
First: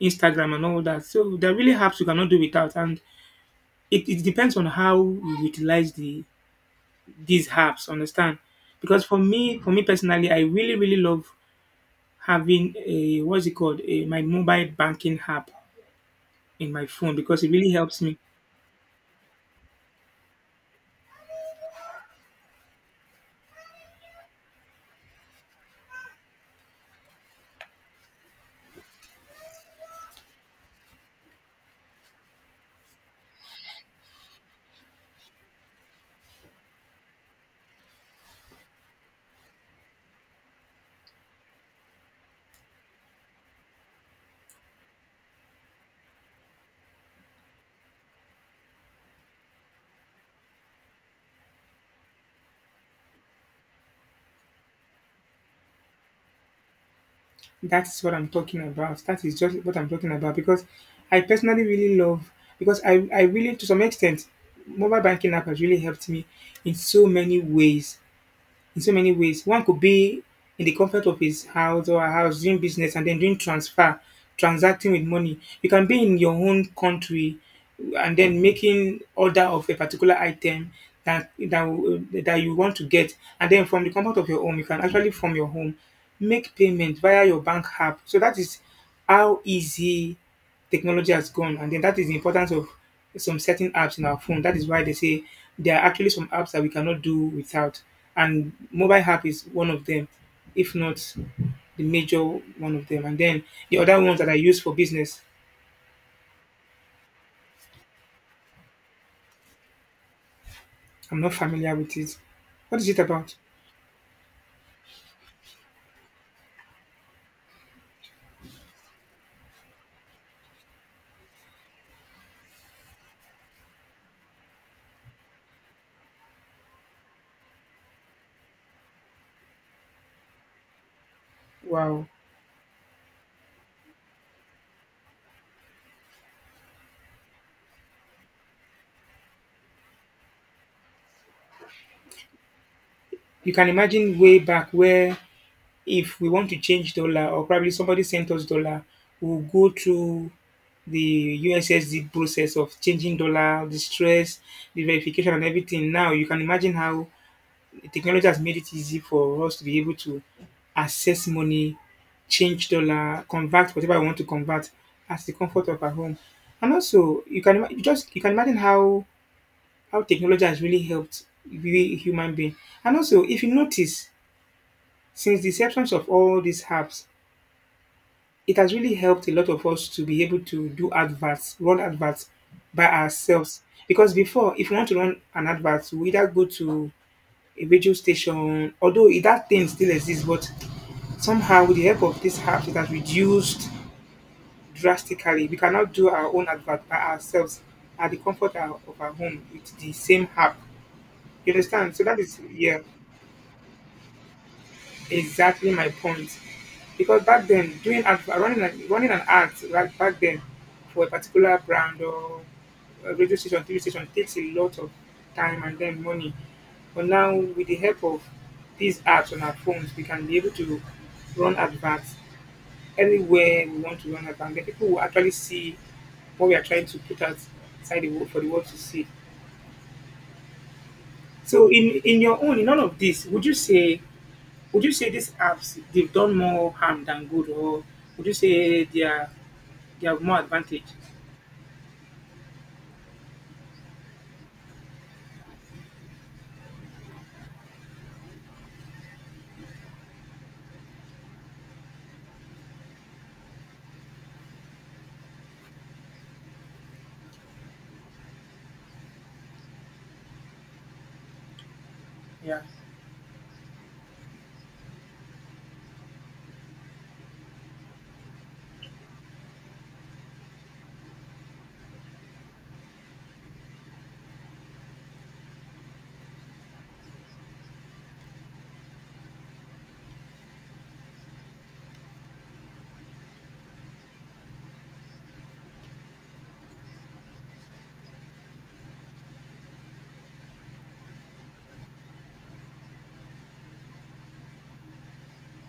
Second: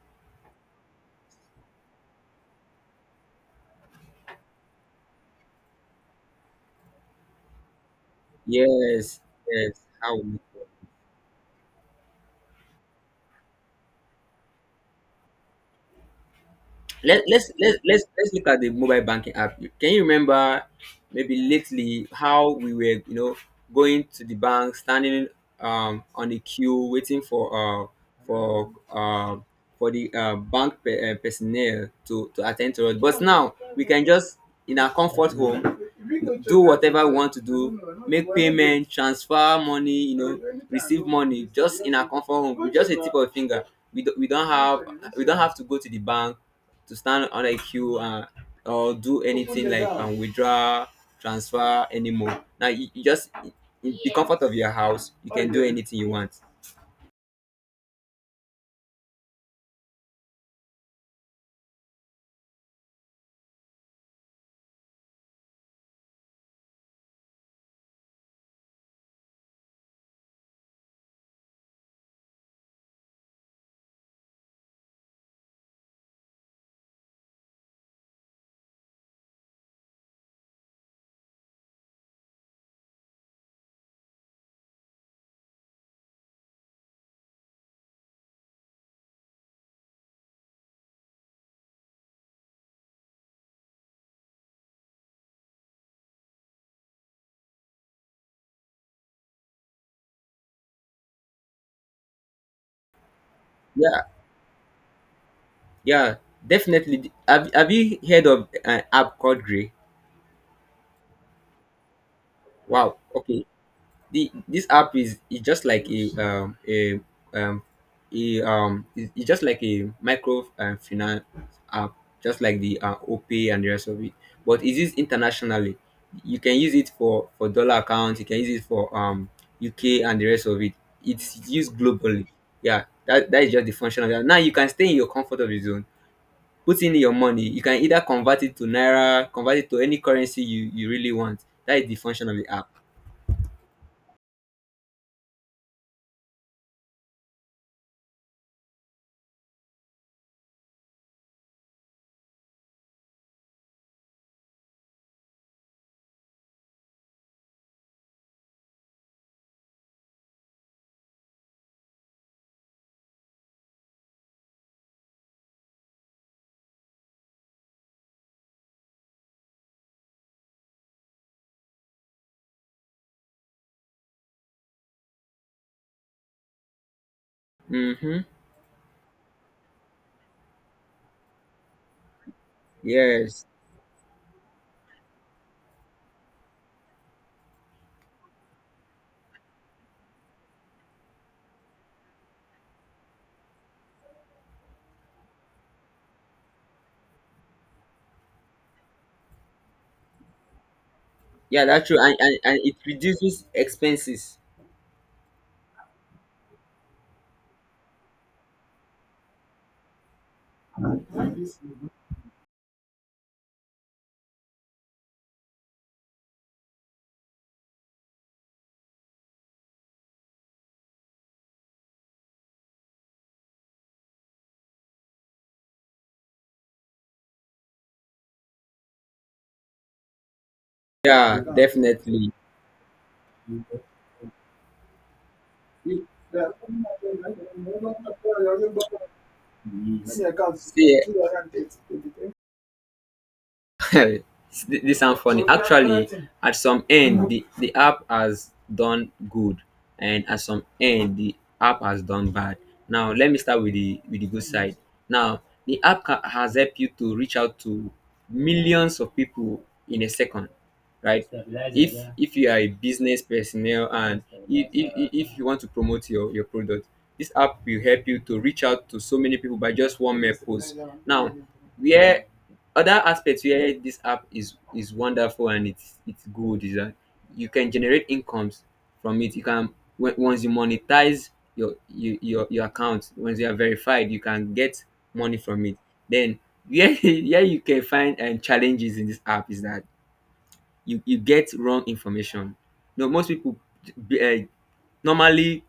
Speaker 1: Instagram and all that. So there are really apps you cannot do without, and it depends on how you utilize these apps. Understand? Because
Speaker 2: Yes.
Speaker 1: for
Speaker 2: Yes.
Speaker 1: me
Speaker 2: How?
Speaker 1: personally, I really really love having a, what's it called, a my mobile banking app in my phone
Speaker 2: Let,
Speaker 1: because it
Speaker 2: let's
Speaker 1: really
Speaker 2: let's
Speaker 1: helps
Speaker 2: let's
Speaker 1: me.
Speaker 2: let's look at the mobile banking app. Can you remember maybe lately how we were, you know, going to the bank, standing on the queue, waiting for uh for the bank personnel to attend to us. But now we can just in our comfort home do whatever we want to do, make payment, transfer money, you know, receive money just in our comfort home with just a tip of a finger. We don't, we don't have we don't have to go to the bank to stand on a queue or do anything like withdraw, transfer anymore. Now you just in the comfort of your house, you can do anything you want.
Speaker 1: That's what I'm talking about. That is just what I'm talking about. Because I personally really love because I really to some extent, mobile banking app has really helped me in so many ways, in so many ways. One could be in the comfort of his house or her house doing business and then doing transfer, transacting with money. You can be in your own country and then making order of a particular item that that you want to get, and then from the comfort of your home you can actually from your home make payment via your bank app. So that is how easy technology has gone. And then that is the importance of some certain apps in our phone. That is why they say there are actually some apps that we cannot do without. And mobile app is one of them, if not the major one of them. And then the other
Speaker 2: Yeah,
Speaker 1: ones that I use for business,
Speaker 2: yeah, definitely. Have you heard of an app called Grey?
Speaker 1: I'm not familiar with it. What is
Speaker 2: Wow.
Speaker 1: it about?
Speaker 2: Okay. the This app is just like um a it's just like a micro finance app, just like the OPay and the rest of it. But it is internationally. You can use it for dollar accounts. You can use it for UK and the rest of it. It's used
Speaker 1: Wow.
Speaker 2: globally. Yeah, that that is just the function of that. Now you can stay in your comfort of your zone. Put in your money. You can either convert it to naira, convert it to any currency you you really want. That is the function of the app.
Speaker 1: You can imagine way back where if we want to change dollar or probably somebody sent us dollar, we'll go through the USSD process of changing dollar, the stress, the verification, and everything. Now you can imagine how technology has made it easy for us to be able to access money, change dollar, convert whatever we want to convert at the comfort of our home. And also, you can ima- you just you can imagine how technology has really helped we human being. And also, if you notice, since the acceptance of all these apps,
Speaker 2: Mm-hmm.
Speaker 1: it has really helped a lot of us to be able to do adverts, run adverts by
Speaker 2: Yes.
Speaker 1: ourselves. Because before, if you want to run an advert, we either go to a radio station, although that thing still exists, but somehow with the help of this app, it has reduced drastically. We cannot do our own advert by ourselves at the comfort of our home with the same app. You
Speaker 2: Yeah, that's
Speaker 1: understand?
Speaker 2: true.
Speaker 1: So that is,
Speaker 2: And it
Speaker 1: yeah.
Speaker 2: reduces expenses.
Speaker 1: Exactly my point. Because back then, doing ad, running an ad right back then for a particular brand or a radio station, TV station takes a lot of time and then money. But now, with the help of these apps on our phones, we can be able to run adverts anywhere we want to run adverts. And then people will actually see what we are trying to put outside the world for the world to see.
Speaker 2: Yeah,
Speaker 1: So, in
Speaker 2: definitely.
Speaker 1: your own, in none of this, would you say would you say these apps they've done more harm than good, or would you say they have
Speaker 2: See,
Speaker 1: more advantage?
Speaker 2: *laughs* this sounds funny. Actually, at some end, the app has done good, and at some end, the app has done bad. Now, let me start with the good side. Now, the app has helped you to reach out to millions of people in a second, right? If you are
Speaker 1: Yeah.
Speaker 2: a business personnel, and if you want to promote your product, this app will help you to reach out to so many people by just one mere post. Now, where other aspects where this app is wonderful and it's good is that you can generate incomes from it. You can once you monetize your account, once you are verified, you can get money from it. Then, yeah, *laughs* yeah, you can find challenges in this app is that you get wrong information. You most people uh, normally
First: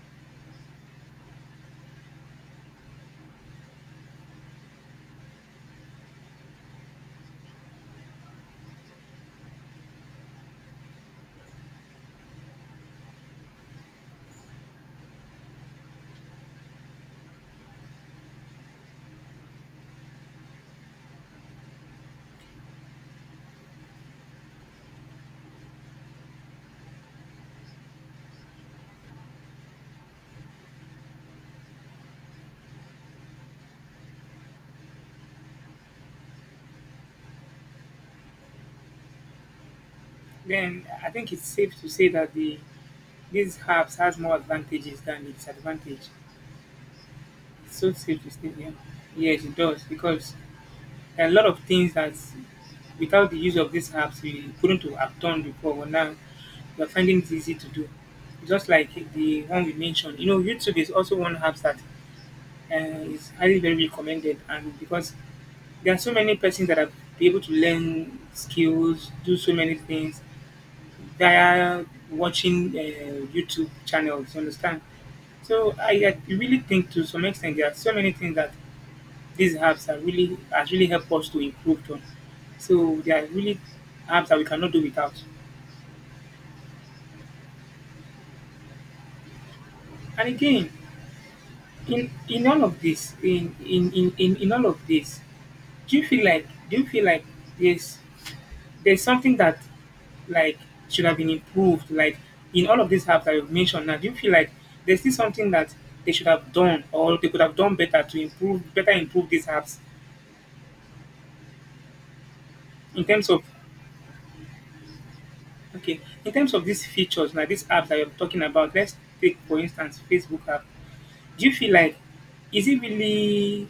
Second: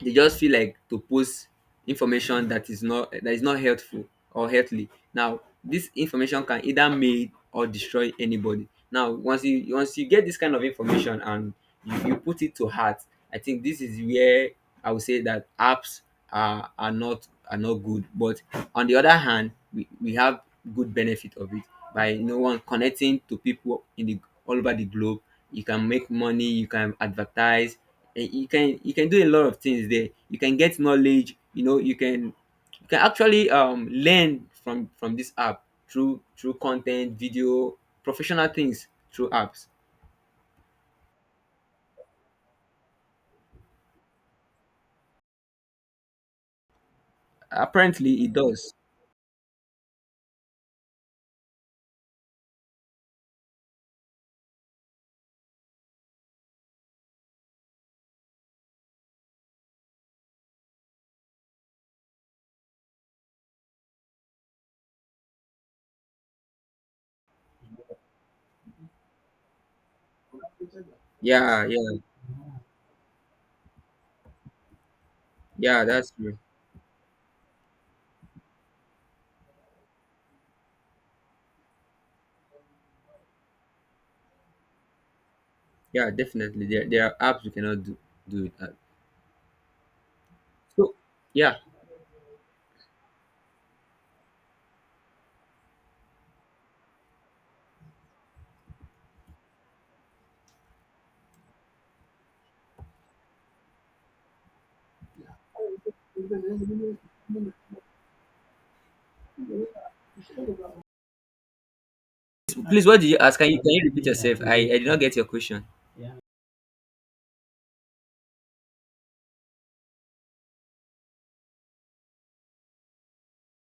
Speaker 2: they just feel like to post information that is not helpful or healthy. Now, this information can either make or destroy anybody. Now, once you get this kind of information and you put it to heart, I think this is where I would say that apps are are not good. But on the other hand, we have good benefit of it by no one connecting to people in the all over the globe. You can make money, you can advertise, and you can do a lot of things there. You can get knowledge, you know, you can actually learn from this app through content video, professional things through apps.
Speaker 1: Then I think it's safe to say that these apps has more advantages than its advantage. It's so safe
Speaker 2: Apparently
Speaker 1: to
Speaker 2: it
Speaker 1: say, yeah.
Speaker 2: does.
Speaker 1: Yes, it does because there are a lot of things that without the use of these apps we couldn't have done before, but now we're finding it easy to do. Just like the one we mentioned, you know, YouTube is also one app that and it's highly very recommended. And because there are so many persons that are be able to learn skills, do so many things
Speaker 2: Yeah,
Speaker 1: via
Speaker 2: yeah,
Speaker 1: watching YouTube channels. You understand? So
Speaker 2: yeah,
Speaker 1: I,
Speaker 2: that's
Speaker 1: I
Speaker 2: true.
Speaker 1: really think to some extent there are so many things that these apps are really has really helped us to improve on. So there are really apps that we cannot do without.
Speaker 2: Yeah, definitely, there are apps you cannot do do it at.
Speaker 1: And again,
Speaker 2: So, yeah,
Speaker 1: in all of this, in all of this, do you feel like there's something that like should have been improved. Like in all of these apps that you've mentioned now, do you feel like there's still something that they should have done or they could have done better to improve better improve these apps
Speaker 2: please, what
Speaker 1: in
Speaker 2: did you
Speaker 1: terms
Speaker 2: ask?
Speaker 1: of
Speaker 2: Can you can you repeat yourself? I did not get your question.
Speaker 1: okay, in terms of these features, like these apps that you're talking about, let's take for instance Facebook app. Do you feel like is it really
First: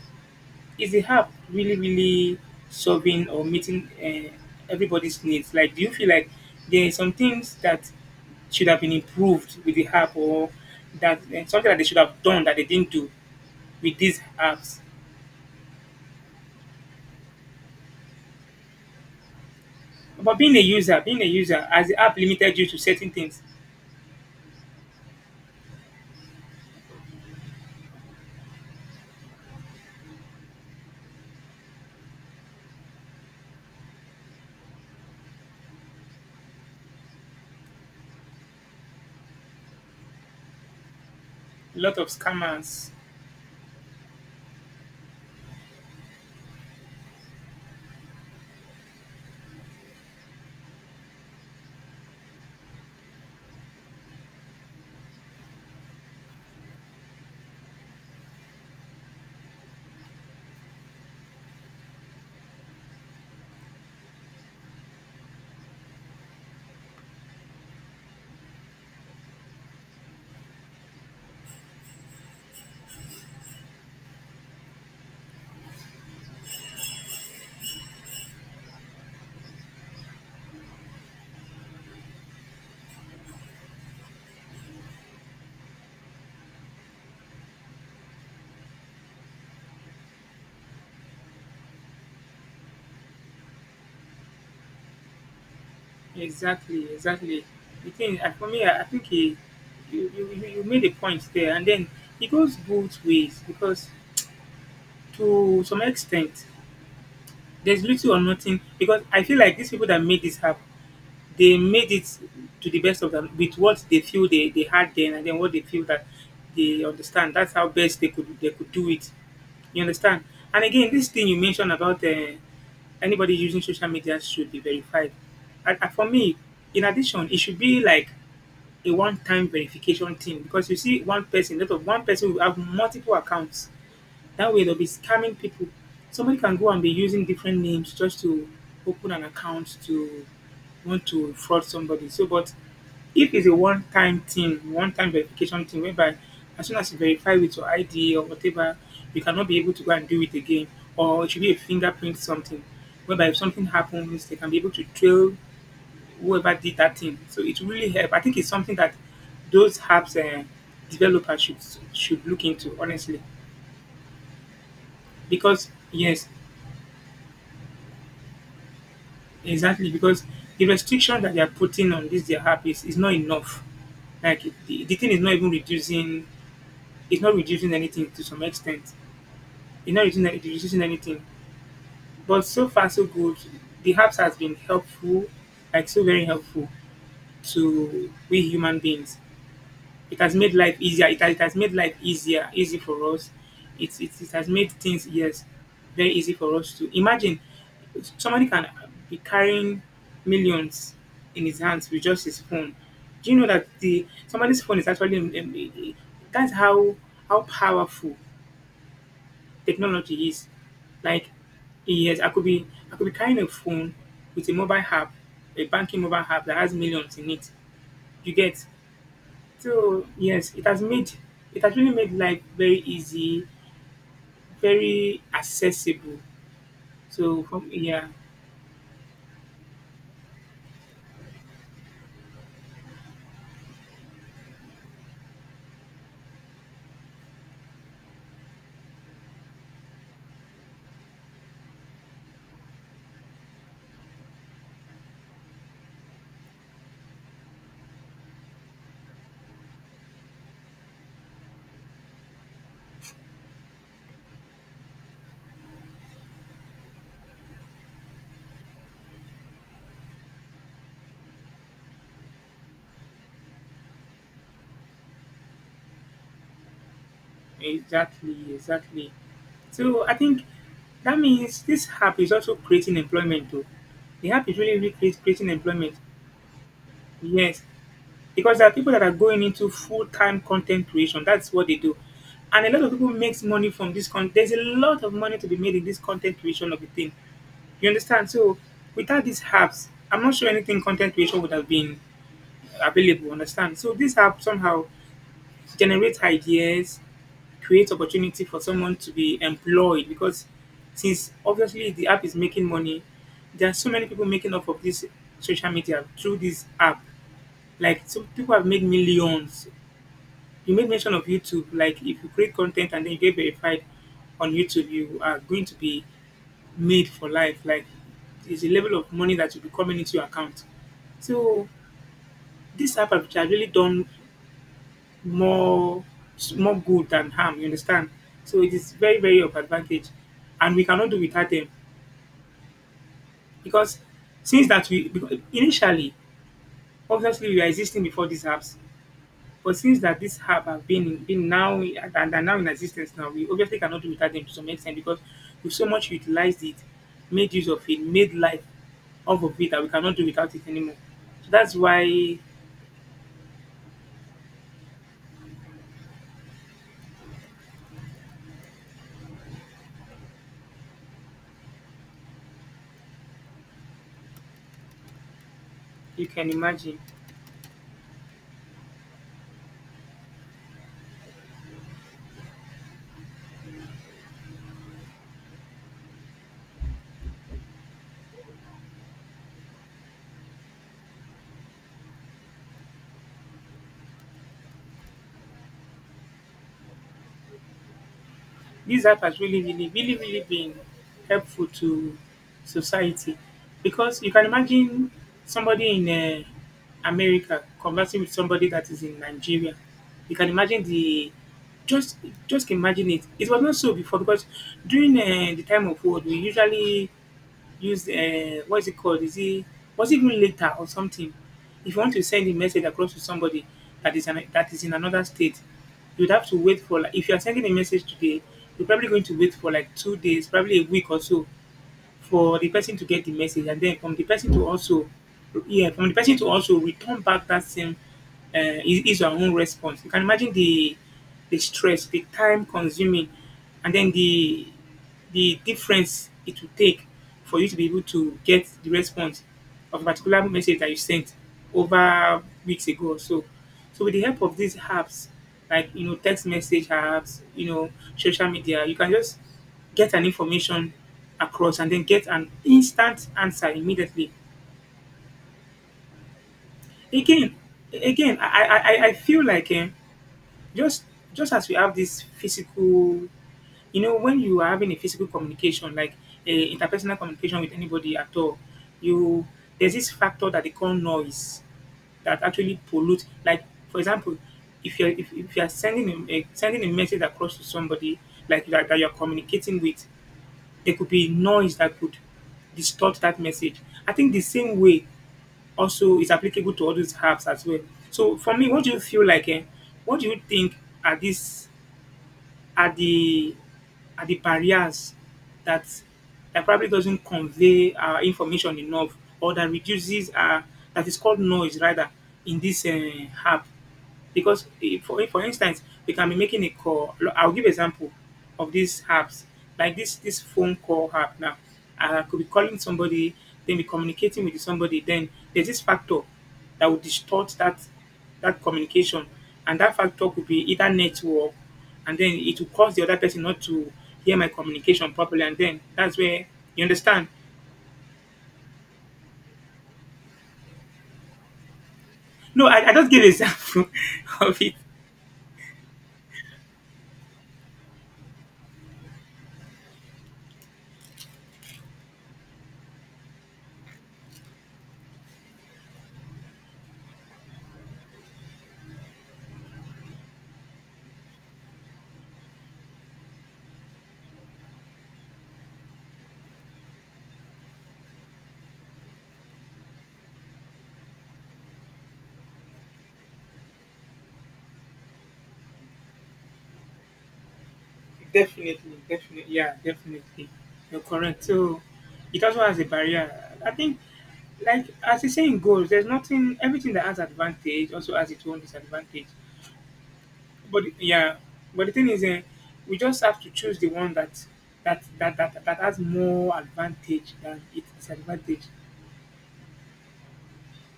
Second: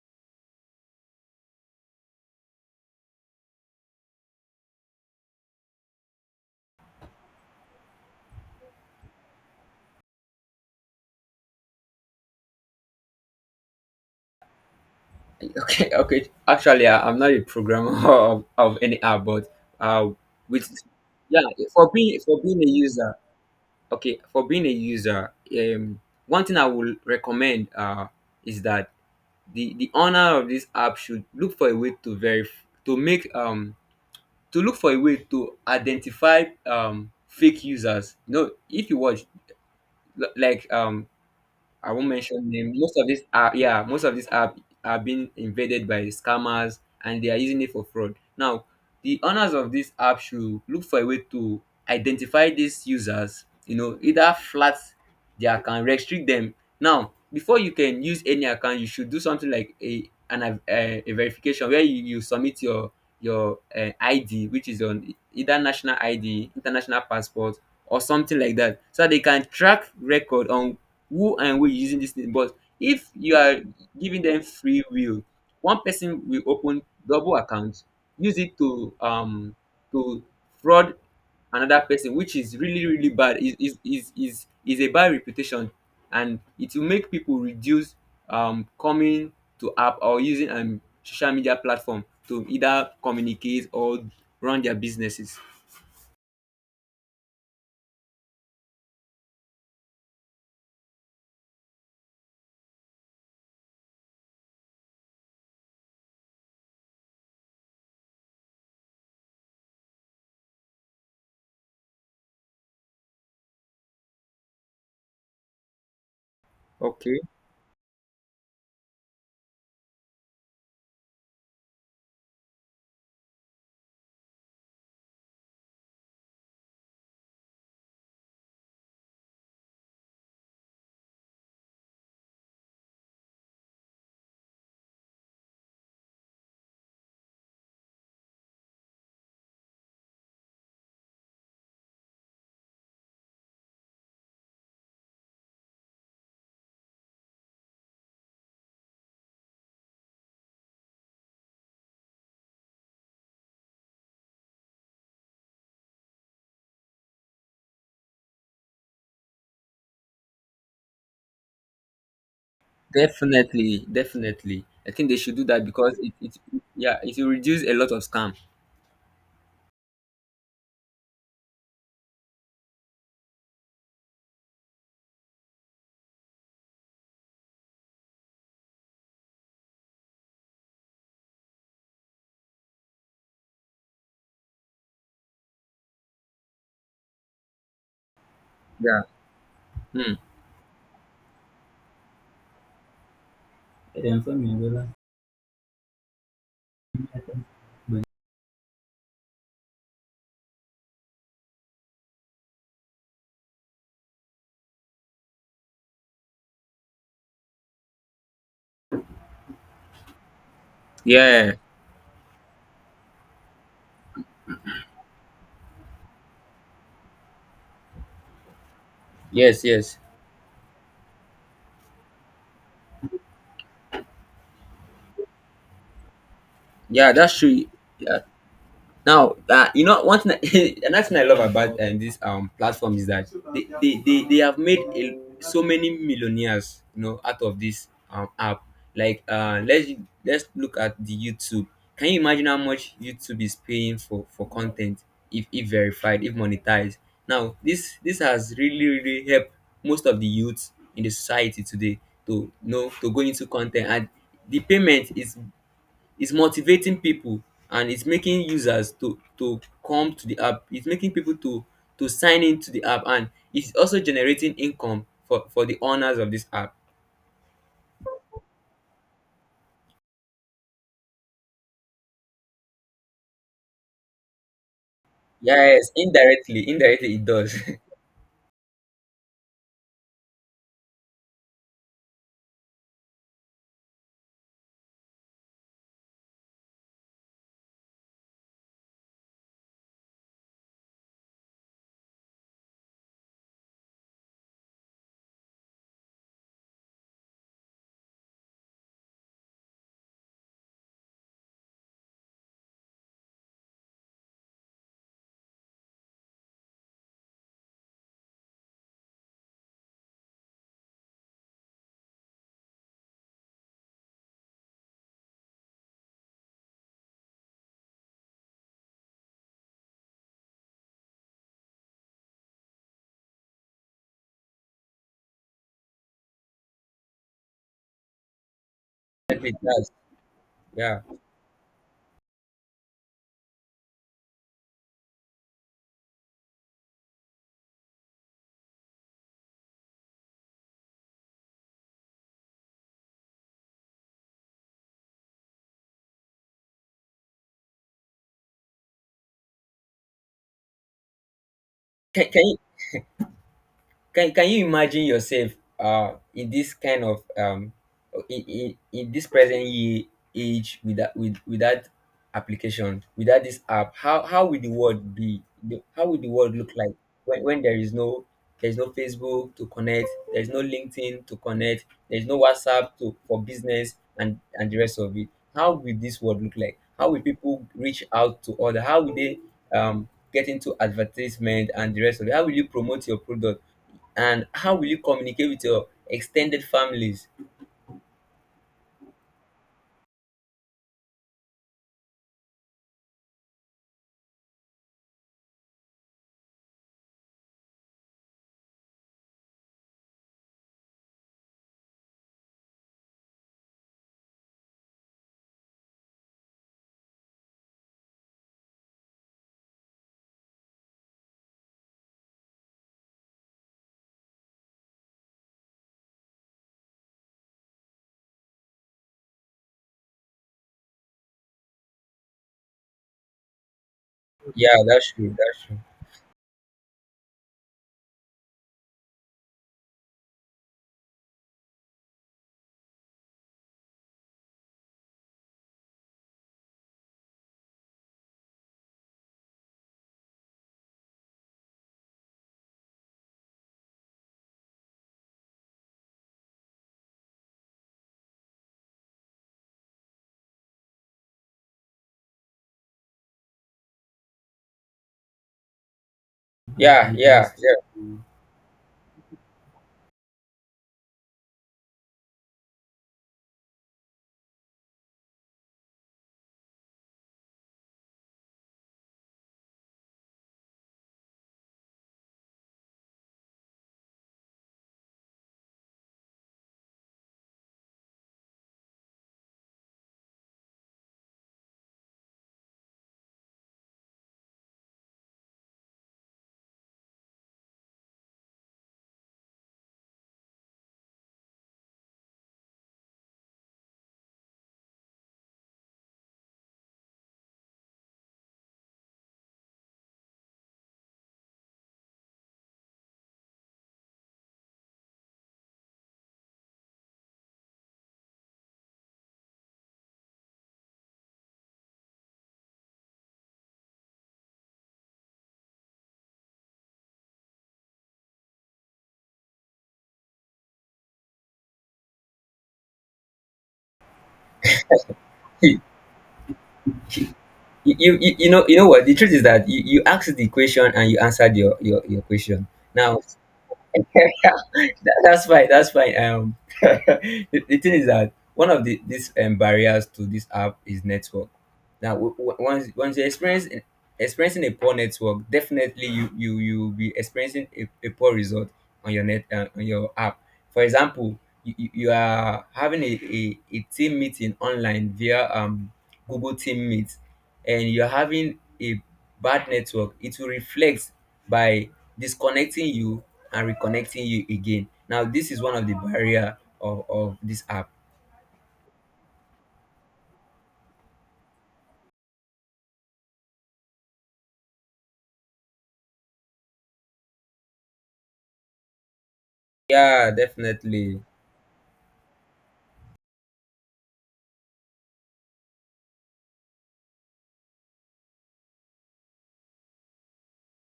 Speaker 1: is the app really solving or meeting everybody's needs like do you feel like there are some things that should have been improved with the app or that something that they should have done that they didn't do with these apps
Speaker 2: Okay, *laughs* okay. Actually, I'm not a programmer *laughs* of any app, but uh,
Speaker 1: but
Speaker 2: with,
Speaker 1: being a
Speaker 2: yeah,
Speaker 1: user as the app
Speaker 2: for
Speaker 1: limited
Speaker 2: being
Speaker 1: you
Speaker 2: a
Speaker 1: to certain
Speaker 2: user,
Speaker 1: things
Speaker 2: okay, for being a user, um, one thing I would recommend is that the owner of this app should look for a way to verify, to make to look for a way to identify fake users. You know, if you watch, like
Speaker 1: a
Speaker 2: I
Speaker 1: lot of
Speaker 2: won't mention name.
Speaker 1: scammers
Speaker 2: Most of these are, yeah, most of these are being invaded by scammers and they are using it for fraud. Now, the owners of this app should look for a way to identify these users, you know, either flat their account, restrict them. Now, before you can use any account, you should do something like a an av- a verification where you submit your ID, which is on either national ID, international passport, or something like that, so that they can track record on who and we using this thing. But if you are giving them free will, one person will open double accounts, use it to to fraud another person, which is really bad. Is a bad reputation, and it will make people reduce coming to app or using social media platform to either communicate or run their businesses.
Speaker 1: exactly the thing for me I think you you made a point there and then it goes both ways because to some extent there's little or nothing because I feel like these people that made this happen, they made it to the best of them with what they feel they had then and then what they feel that they
Speaker 2: Okay.
Speaker 1: understand. That's how best they could do it. You understand? And again, this thing you mentioned about anybody using social media should be verified. And for me, in addition, it should be like a one-time verification thing because you see one person, lot of one person will have multiple accounts that way they'll be scamming people. Somebody can go and be using different names just to open an account to want to fraud somebody. So, but if it's a one-time thing, one-time verification thing, whereby as soon as you verify with your ID or whatever, you cannot be able to go and do it again, or it should be a fingerprint something, whereby if something happens, they can be able to trail whoever did that thing. So it really help. I think it's something that those apps developers should look into honestly,
Speaker 2: Definitely, definitely. I think they should do that
Speaker 1: because
Speaker 2: because
Speaker 1: yes,
Speaker 2: it, yeah, it will reduce a lot of scam.
Speaker 1: exactly, because the restriction that they are putting on this their app is not enough. Like the thing is not even reducing, it's not reducing anything to some extent. It's not reducing, reducing anything. But so far so good. The apps has been helpful, like so very helpful to we human
Speaker 2: Yeah.
Speaker 1: beings.
Speaker 2: Hmm.
Speaker 1: It has made life easier. It has made life easier, easy for us.
Speaker 2: Yeah,
Speaker 1: It has made
Speaker 2: I'm.
Speaker 1: things, yes, very easy for us to imagine. Somebody can be carrying millions in his hands with just his phone. Do you know that the somebody's phone is actually that's how powerful technology is. Like
Speaker 2: Yeah.
Speaker 1: yes, I could be carrying a phone with a mobile app, a banking mobile app that has millions in it. You get
Speaker 2: Yes, yes.
Speaker 1: so yes, it has made it has really made life very easy, very accessible.
Speaker 2: Yeah, that's
Speaker 1: So
Speaker 2: true.
Speaker 1: from yeah,
Speaker 2: Yeah. Now you know, one thing *laughs* another thing I love about this platform is that they have made so many millionaires, you know, out of this app. Like, let's look at the YouTube. Can you imagine how much YouTube is paying for content if verified, if monetized? Now, this has really helped most of the youths in the society today to, you know, to go into content. And the payment is it's motivating people, and it's making users to come to the app. It's making people to sign into the app, and it's also generating income for the owners of this app.
Speaker 1: exactly, exactly. So I think that means this app is also creating employment too. The app is really, really creating
Speaker 2: Yes,
Speaker 1: employment.
Speaker 2: indirectly, it does.
Speaker 1: Yes, because there are people that are going into full time content creation. That's what they do, and a lot of people makes money from this content. There's a lot of money to be made in this content creation of the thing. You understand? So without these apps, I'm not sure anything content creation would have been available. Understand? So these apps somehow generate ideas, create opportunity for someone to be employed because since obviously the app is making money, there are so many people making up of this social media through this app. Like some people have made millions. You made mention of YouTube. Like if you create content and then you get verified on YouTube, you are going to be made for life. Like it's a level of money that will be coming into your account. So this app has really done more good than harm. You understand? So it is
Speaker 2: *laughs*
Speaker 1: very of
Speaker 2: It does.
Speaker 1: advantage, and we
Speaker 2: Yeah.
Speaker 1: cannot do without them because since that we because initially obviously we were existing before these apps. But since that this herb have been now and are now in existence now, we obviously cannot do without them to some extent because we so much utilized it, made use of it, made life out of it that we cannot do without it anymore. So that's why you
Speaker 2: Can you can you imagine yourself in this kind of in this present year age with that with that application, without this app, how would the world be? How would the
Speaker 1: can
Speaker 2: world look like
Speaker 1: imagine.
Speaker 2: when there is no there's no Facebook to connect, there's no LinkedIn to connect, there's no WhatsApp to for business and the rest of it? How will this world look like? How will people reach out to other? How will they get into advertisement and the rest of it? How will you promote your product, and how will you communicate with your extended families?
Speaker 1: This app has really, really, really, really been helpful to society because you can imagine somebody in America conversing with somebody that is in Nigeria. You can imagine the just just imagine it. It was not so before because during the time of war, we usually use what is it called? Is it was it even later or something? If you want to send a message across to somebody that is an, that is in another state, you'd have to wait for like if you are sending a message today, you're probably going to wait for like 2 days, probably a week or so for the person to get the message and then from the person to
Speaker 2: Yeah,
Speaker 1: also
Speaker 2: that's true. That's true.
Speaker 1: yeah from the person to also return back that same uh, is our own response you can imagine the stress the time consuming and then the difference it will take for you to be able to get the response of a particular message that you sent over weeks ago or so so with the help of these apps like you know text message apps, you know social media. You can just get an information across and then get an instant answer immediately.
Speaker 2: Yeah, yeah,
Speaker 1: Again,
Speaker 2: yeah.
Speaker 1: again, I feel like just just as we have this physical you know when you are having a physical communication like a interpersonal communication with anybody at all you there's this factor that they call noise that actually pollute. Like for example, if you're sending a sending a message across to somebody like that, that you're communicating with, there could be noise that could distort that message. I think the same way also is applicable to all these apps as well. So for me, what do you feel like? What do you think are these are the are the barriers that probably doesn't convey our information enough or that reduces our that is called noise rather in this app because for instance, you can be making a call. I'll give example of these apps, like this phone call app. Now, I could be calling somebody, then be communicating with somebody. Then there's this factor that would distort that communication, and that factor could be either network, and then it will cause the other person not to hear my communication properly, and then
Speaker 2: *laughs*
Speaker 1: that's where you understand.
Speaker 2: You you know, you know what the truth is, that you asked the question and you answered your question.
Speaker 1: No, I just
Speaker 2: Now
Speaker 1: give
Speaker 2: *laughs*
Speaker 1: example *laughs* of it.
Speaker 2: That's fine. That's fine. *laughs* The thing is that one of the these barriers to this app is network. Now, once you experience experiencing a poor network, definitely you you will be experiencing a poor result on your net on your app. For example, you are having a team meeting online via Google Team Meet, and you're having a bad network. It will reflect by disconnecting you and reconnecting you again. Now this is one of the barrier of this app.
Speaker 1: Definitely, definitely, yeah, definitely. You're correct. So it also has a barrier. I think, like as the saying goes, there's nothing. Everything that has advantage also has its own disadvantage.
Speaker 2: Yeah,
Speaker 1: But
Speaker 2: definitely.
Speaker 1: yeah, but the thing is, we just have to choose the one that has more advantage than its disadvantage.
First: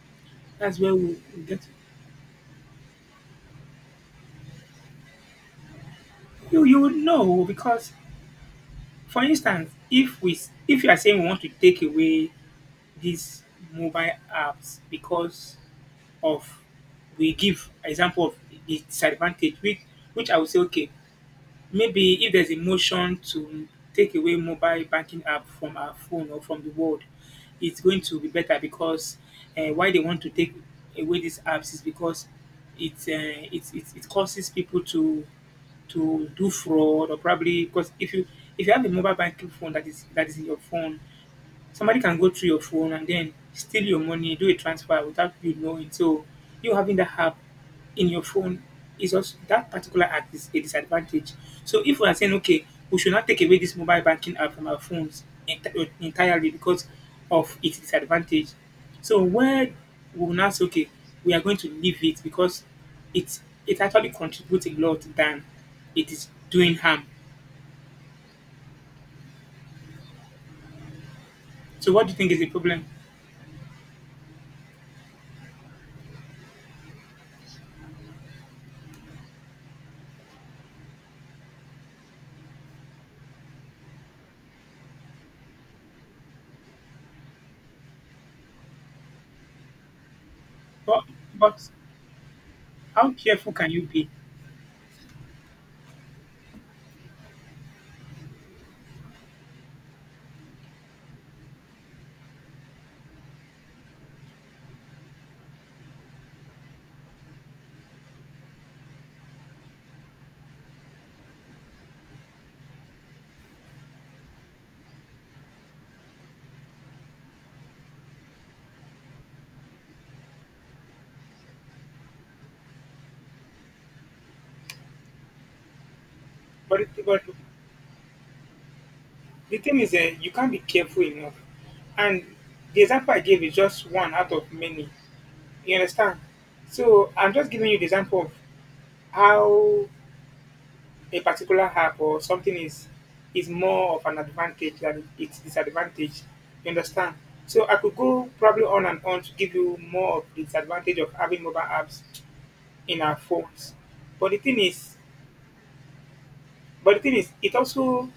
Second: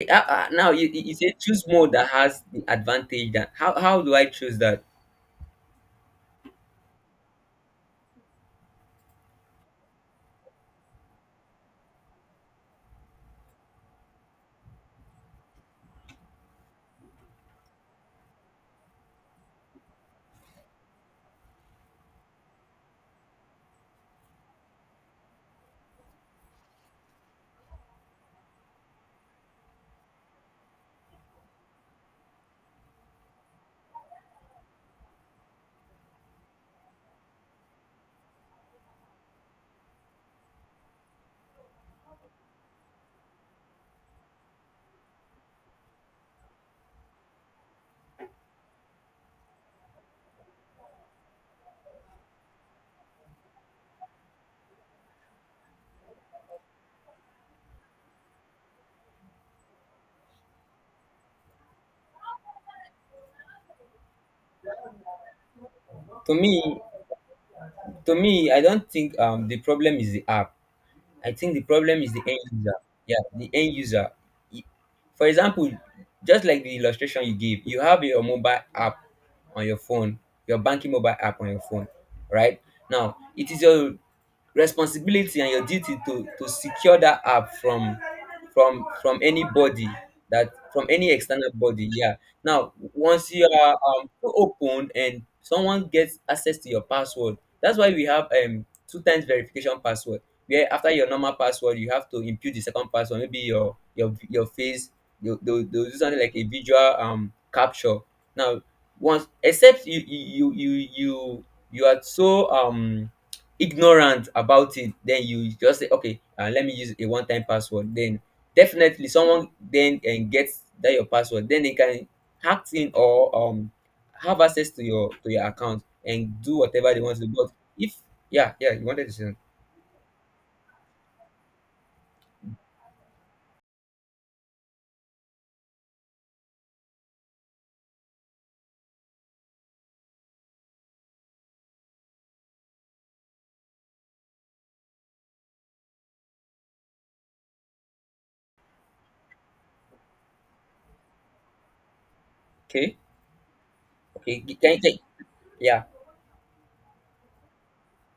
Speaker 2: Now,
Speaker 1: That's
Speaker 2: you,
Speaker 1: where
Speaker 2: you you
Speaker 1: we
Speaker 2: say
Speaker 1: we get.
Speaker 2: choose mode that has the advantage, that how, how do I choose that?
Speaker 1: You would know because, for instance, if you are saying we want to take away these mobile apps because of we give example of the disadvantage which I would say okay, maybe if there's a motion to take away mobile banking app from our phone or from the world, it's going to be better because why they want to take away these apps is because it causes people to do fraud or probably because if you have a mobile banking phone that is in your phone. Somebody can go through your phone and then steal your money, do a transfer without you knowing. So you having that app in your phone is also that particular app is a disadvantage. So if we are saying okay, we should not take away this mobile banking app from our phones entirely because of its disadvantage. So where we will now say okay, we are going to leave it because it's it actually contributes a lot than it is
Speaker 2: to
Speaker 1: doing
Speaker 2: me
Speaker 1: harm.
Speaker 2: to me I don't think the problem is the app. I think the
Speaker 1: So
Speaker 2: problem
Speaker 1: what do
Speaker 2: is
Speaker 1: you
Speaker 2: the
Speaker 1: think
Speaker 2: end
Speaker 1: is the
Speaker 2: user.
Speaker 1: problem?
Speaker 2: Yeah, the end user. Y- For example, just like the illustration you gave, you have your mobile app on your phone, your banking mobile app on your phone, right? Now, it is your responsibility and your duty to secure that app from from anybody, that from
Speaker 1: But
Speaker 2: any external
Speaker 1: but
Speaker 2: body. Yeah. Now,
Speaker 1: how
Speaker 2: once you
Speaker 1: careful can
Speaker 2: are
Speaker 1: you be?
Speaker 2: open and someone gets access to your password, that's why we have two times verification password, where after your normal password you have to input the second password, maybe your face. They'll do something like a visual capture. Now, once except you are so ignorant about it, then you just say okay, let me use a one-time password. Then definitely someone then and gets that your password, then they can hack in, or have access to your account and do
Speaker 1: But,
Speaker 2: whatever they want
Speaker 1: but
Speaker 2: to do. But if yeah, yeah, you wanted to say something.
Speaker 1: the thing is, you can't be careful enough. And the example I gave is just one out of many. You understand? So I'm just giving you the example of how a particular app or something is more of an advantage than its disadvantage. You understand? So I could go probably on and on to give you more of the disadvantage of having mobile apps
Speaker 2: Okay.
Speaker 1: in our phones. But the
Speaker 2: Okay,
Speaker 1: thing
Speaker 2: can you
Speaker 1: is,
Speaker 2: take? Yeah.
Speaker 1: but the thing is, it also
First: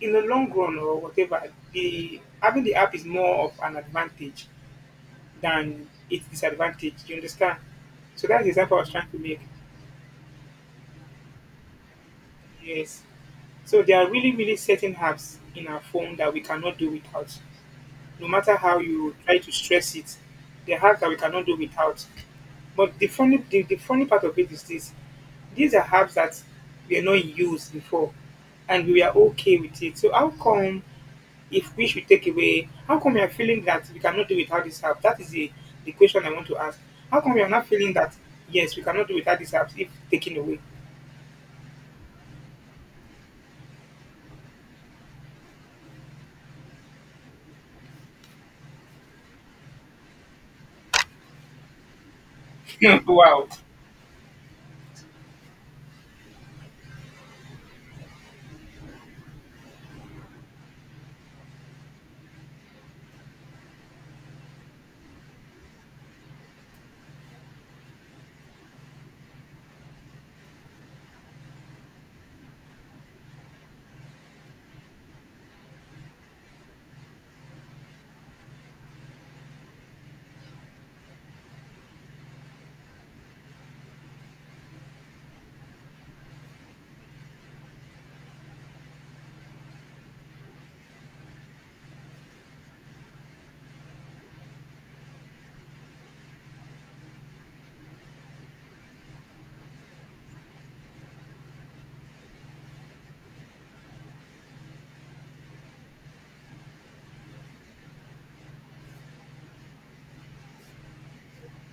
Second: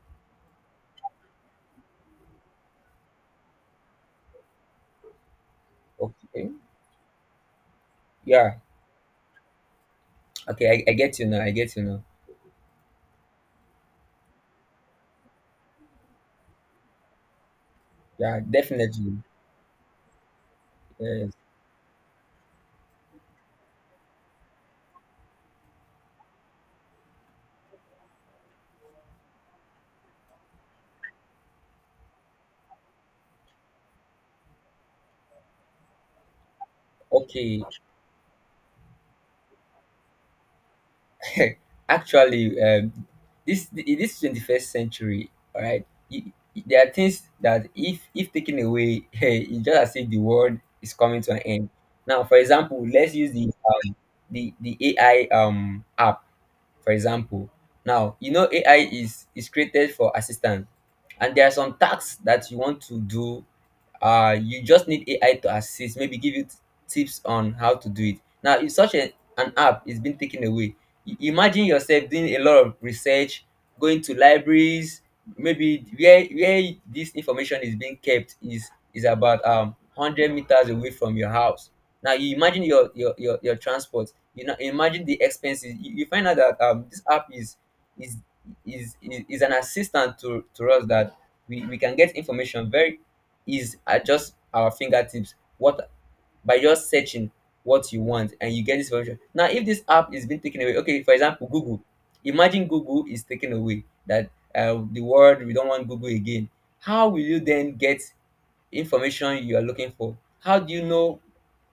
Speaker 1: in the long run or whatever, the having the app is more of an advantage than its
Speaker 2: Okay.
Speaker 1: disadvantage. You understand? So that's the
Speaker 2: Yeah.
Speaker 1: example I was trying to make.
Speaker 2: Okay. I get you now. I get you now.
Speaker 1: Yes. So there are really, really certain apps in our phone that we cannot do without. No
Speaker 2: Yeah.
Speaker 1: matter how you
Speaker 2: Definitely.
Speaker 1: try to stress it, there are hacks that we
Speaker 2: Yes.
Speaker 1: cannot do without. But the funny, the funny part of it is this: these are herbs that were not used before, and we are okay with it. So how come if we should take away, how come we are feeling that we cannot do without this herb? That is the question I want to ask. How come we are
Speaker 2: Okay.
Speaker 1: not feeling that yes, we cannot do without this herb if taken away?
Speaker 2: *laughs* Actually, this in this 21st century, all right. There are things that if taken away, *laughs* hey, it's just as if the world is coming to an end. Now, for example,
Speaker 1: *laughs*
Speaker 2: let's use the
Speaker 1: Wow.
Speaker 2: the AI app, for example. Now, you know AI is created for assistance, and there are some tasks that you want to do, uh, you just need AI to assist, maybe give you tips on how to do it. Now if such a, an app is being taken away, imagine yourself doing a lot of research, going to libraries, maybe where this information is being kept is about 100 meters away from your house. Now you imagine your transport, you know, imagine the expenses. You find out that this app is is an assistant to us that we can get information very, is at just our fingertips, what, by just searching what you want and you get this information. Now, if this app is being taken away, okay, for example, Google. Imagine Google is taken away, that the world, we don't want Google again. How will you then get information you are looking for? How do you know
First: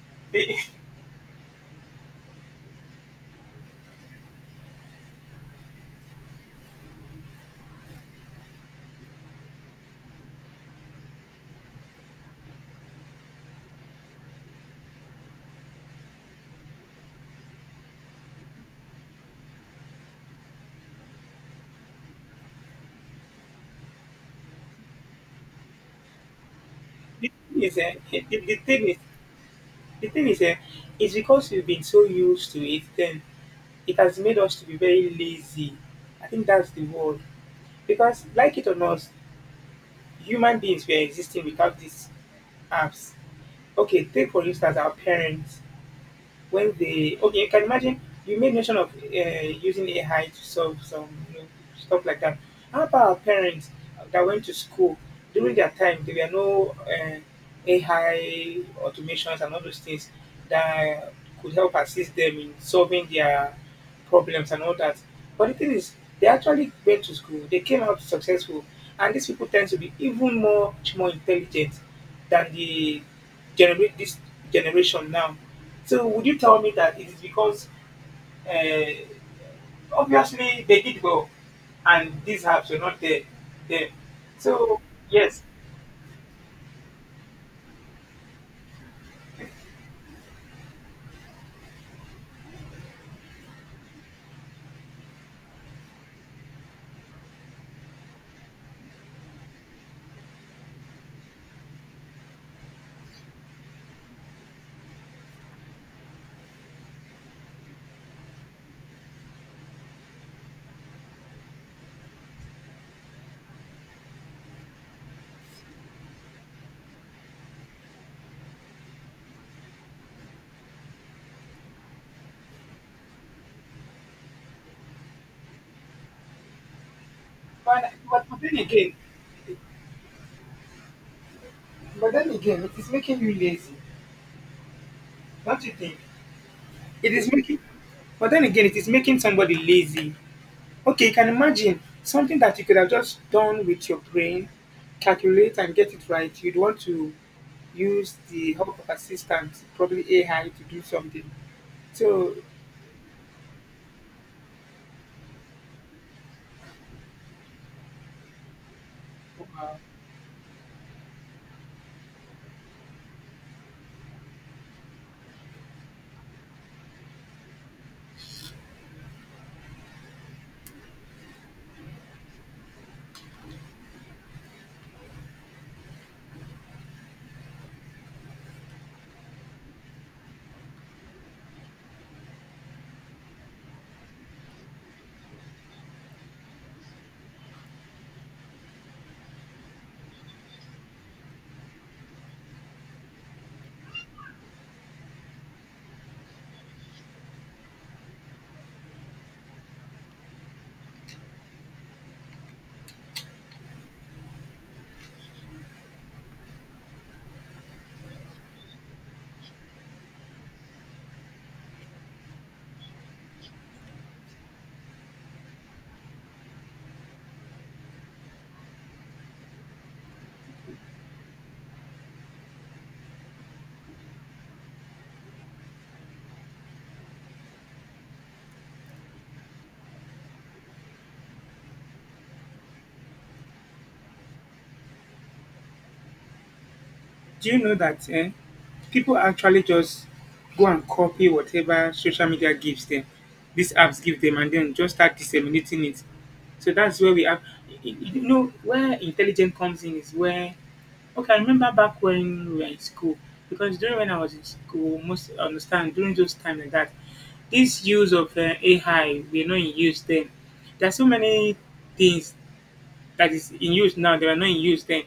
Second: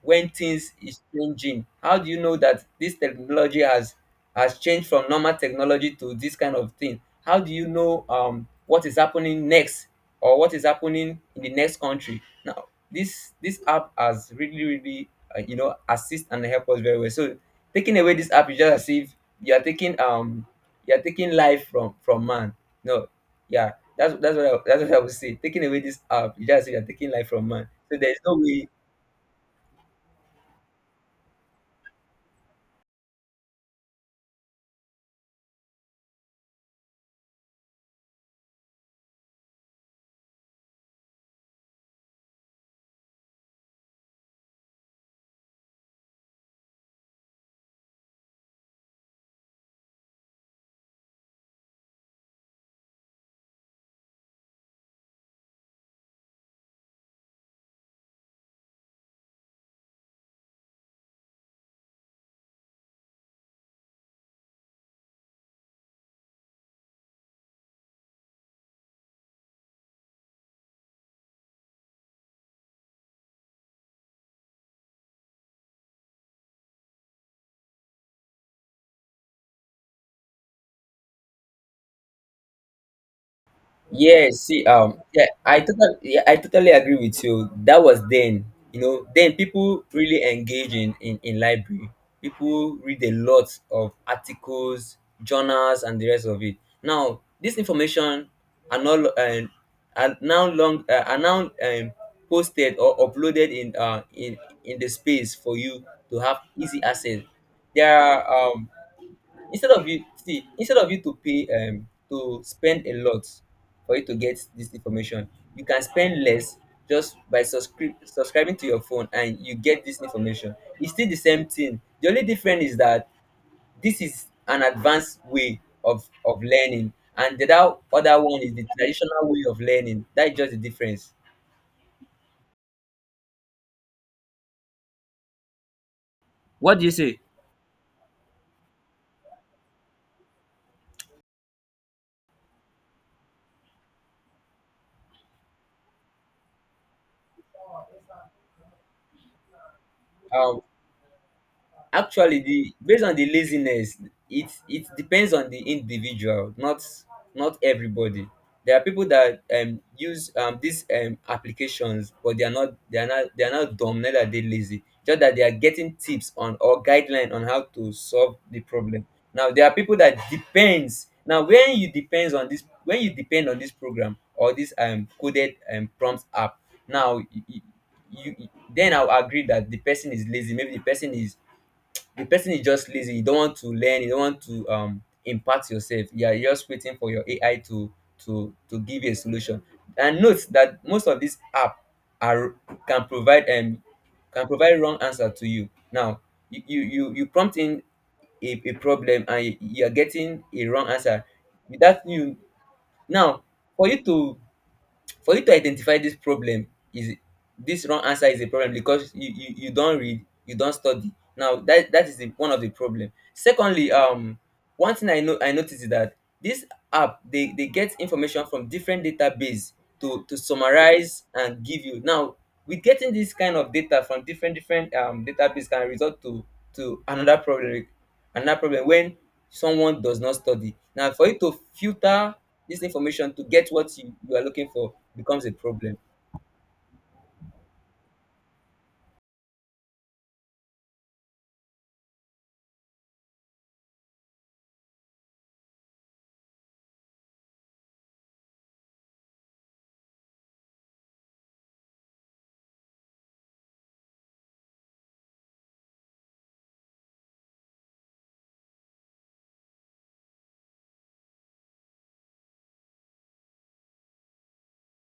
Speaker 2: when
Speaker 1: The,
Speaker 2: things is changing? How do you know that this technology has changed from normal technology to this kind of thing? How do you know what is happening next or what is happening in the next country? Now, this app has really really you know, assist and help us very well. So taking away this app is just as if you are taking um, you are taking life from man. No. Yeah, that's what I, that's what I would say, taking away this app is just as if you are taking
Speaker 1: the,
Speaker 2: life from
Speaker 1: thing
Speaker 2: man.
Speaker 1: is, eh,
Speaker 2: So there's no
Speaker 1: the
Speaker 2: way.
Speaker 1: thing is, The thing is, eh, it's because we've been so used to it, then it has made us to be very lazy. I think that's the word. Because, like it or not, human beings were existing without these apps. Okay, take for instance our parents when they okay you can imagine you made mention of using AI to solve some, you know, stuff like that. How about our parents that went to school during their time? There were no AI automations and all those things that could help assist them in solving their problems and all that. But the thing is, they actually went to school. They came out successful, and these people tend to be even more much more intelligent than the generate this generation now. So would you tell me that it is because uh, obviously they did well and these apps were not there.
Speaker 2: Yes, see,
Speaker 1: So yes,
Speaker 2: yeah, I totally agree with you. That was then, you know, then people really engage in, in library. People read a lot of articles, journals, and the rest of it. Now, this information are not are now long are now posted or uploaded in in the space for you to have easy access. There are um, instead of you see, instead of you to pay um, to spend a lot for you to get this information, you can spend less just by subscribing to your phone and you get this information. It's still the same thing, the only difference is that this is an advanced way of learning, and the other
Speaker 1: but
Speaker 2: other
Speaker 1: but but
Speaker 2: one is
Speaker 1: then
Speaker 2: the
Speaker 1: again,
Speaker 2: traditional way of learning. That is just the difference.
Speaker 1: but then again, it is making you lazy, don't you think?
Speaker 2: What do you
Speaker 1: It
Speaker 2: say?
Speaker 1: is making, but then again, it is making somebody lazy. Okay, you can imagine something that you could have just done with your brain, calculate and get it right. You'd want to use the help of assistants, probably AI,
Speaker 2: Um,
Speaker 1: to do something. So,
Speaker 2: actually, the based on the laziness, it depends on the individual, not not everybody. There are people that
Speaker 1: uh,
Speaker 2: use these applications, but they are not, they are not, they are not dumb, neither are they lazy, just that they are getting tips on or guideline on how to solve the problem. Now there are people that depends, now when you depends on this, when you depend on this program or this coded prompt app. Now you then I'll agree that the person is lazy. Maybe the person is, the person is just lazy. You don't want to learn. You don't want to impart yourself. Yeah, you're just waiting for your AI to to give you a solution. And note that most of these app are, can provide um, can provide wrong answer to you. Now you prompt in a problem and you are getting a wrong answer. That you now, for you to, for you to identify this problem is, this wrong answer is a problem because you don't read, you don't study. Now that that is the one of the problem. Secondly um, one thing I know I noticed is that this app, they get information from different database to summarize and give you. Now with getting this kind of data from different different database can result to another problem, another problem. When someone does not study, now for you to filter this information to get what you are looking for becomes a problem.
Speaker 1: do you know that, people actually just go and copy whatever social media gives them, these apps give them, and then just start disseminating it. So that's where we have, you know, where intelligence comes in is where. Okay, I remember back when we were in school, because during when I was in school, most understand during those time like that, this use of AI we're not in use then. There are so many things that is in use now that are not in use then.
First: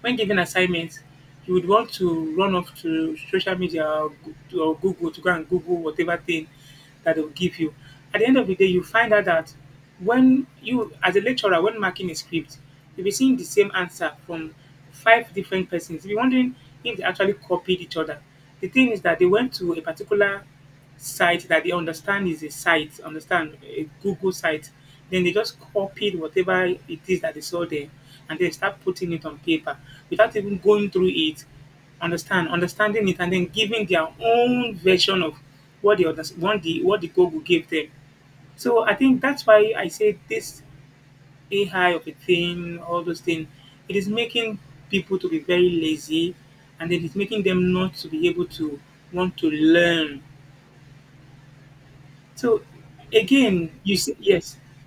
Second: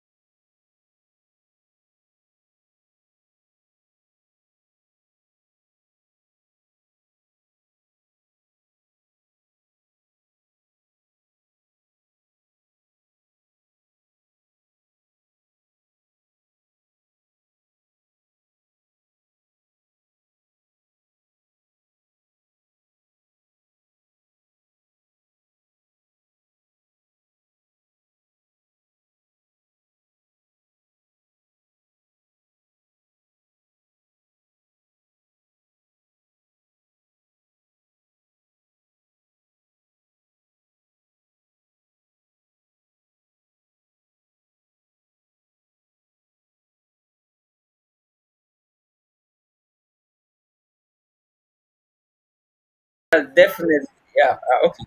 Speaker 1: When given assignments, you would want to run off to social media or Google to go and Google whatever thing that they'll give you. At the end of the day, you find out that when you, as a lecturer, when marking a script, you'll be seeing the same answer from five different persons. You'll be wondering if they actually copied each other. The thing is that they went to a particular site that they understand is a site, understand a Google site. Then they just copied whatever it is that they saw there and then start putting it on paper without even going through it, understand, understanding it, and then giving their own version of what the others what the Google gave them. So I think that's why I say this AI of a thing, all those things, it is making people to be very lazy and it is making them not to be able to want to learn so again,
Speaker 2: Definitely. Yeah.
Speaker 1: yes,
Speaker 2: Okay.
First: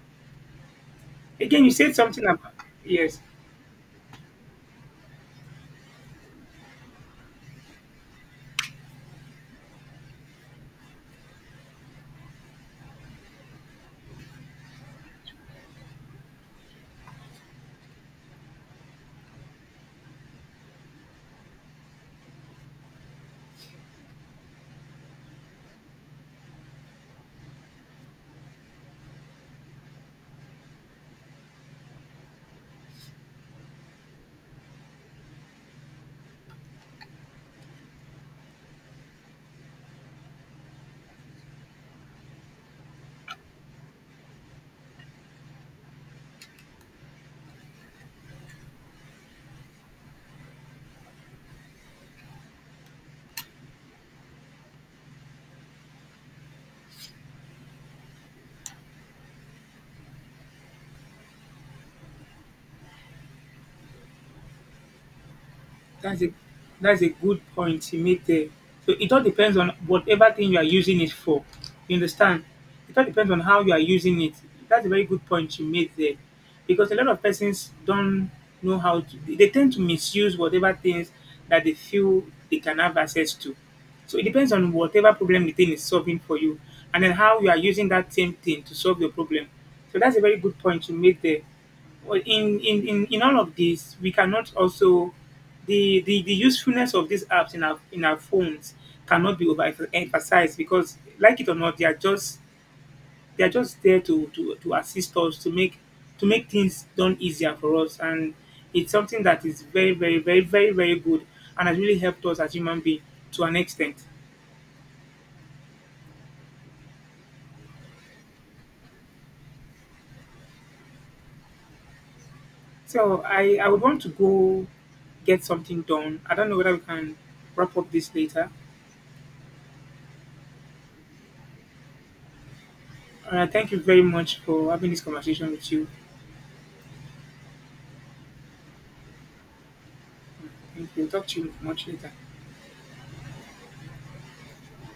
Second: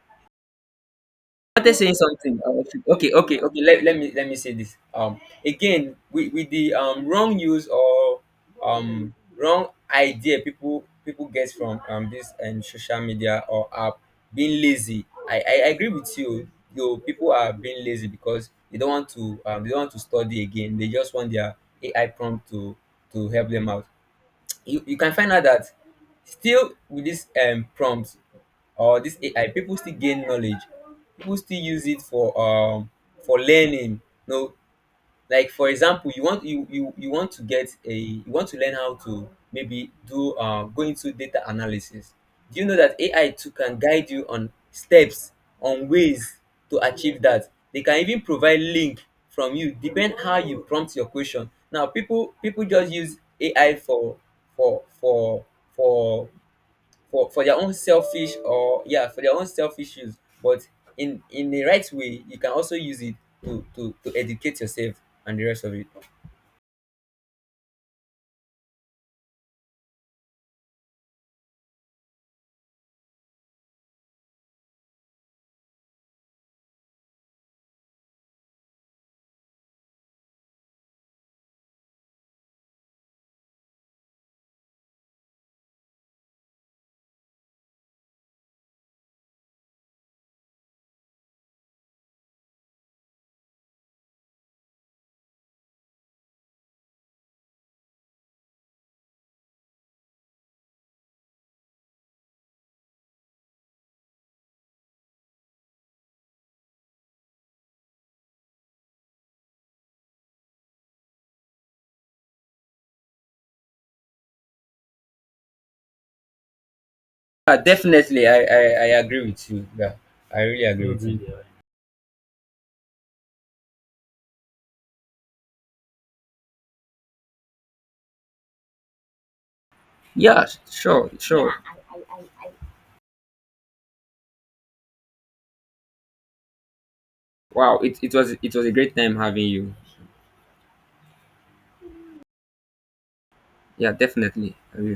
Speaker 2: I
Speaker 1: again you
Speaker 2: was
Speaker 1: said
Speaker 2: saying
Speaker 1: something
Speaker 2: something. Uh,
Speaker 1: about
Speaker 2: okay. Okay.
Speaker 1: yes.
Speaker 2: Okay. Okay. Let me let me say this. Again, with the wrong use or wrong idea people get from this and social media or app being lazy. I agree with you. Though people are being lazy because they don't want to they don't want to study again. They just want their AI prompt to help them out. You can find out that still with this prompt or this AI, people still gain knowledge. People still use it for learning. No, like for example you want, you want to get a, you want to learn how to maybe do go into data analysis. Do you know that AI too can guide you on steps on ways to achieve that? They can even provide link from you, depend how you prompt your question. Now people just use AI for for for for their own selfish, or yeah, for their own selfish use. But in the right way, you can also use it to to educate yourself and the rest of it.
Speaker 1: That's a that's a good point you made there. So it all depends on whatever thing you are using it for. You understand? It all depends on how you are using it. That's a very good point you made there, because a lot of persons don't know how to. They tend to misuse whatever things that they feel they can have access to. So it depends on whatever problem the thing is solving for you, and then how you are using that same thing to solve your problem. So that's a very good point you made there. Well, in all of this, we cannot also the usefulness of these apps in our phones cannot be overemphasized because like it or not, they are just there to, to assist us to make things done easier for us and it's something that is very, very, very, very, very good and has really helped us as human beings to an extent.
Speaker 2: Yeah, definitely. I agree with you. Yeah, I really agree with you.
Speaker 1: So I would want to go get something done. I don't know whether we can wrap up this later.
Speaker 2: Yeah, sure, sure.
Speaker 1: Thank you very much for having this conversation with you.
Speaker 2: Wow, it was, it was a great time having you.
Speaker 1: Thank you. Talk to you much later.
Speaker 2: Yeah, definitely I really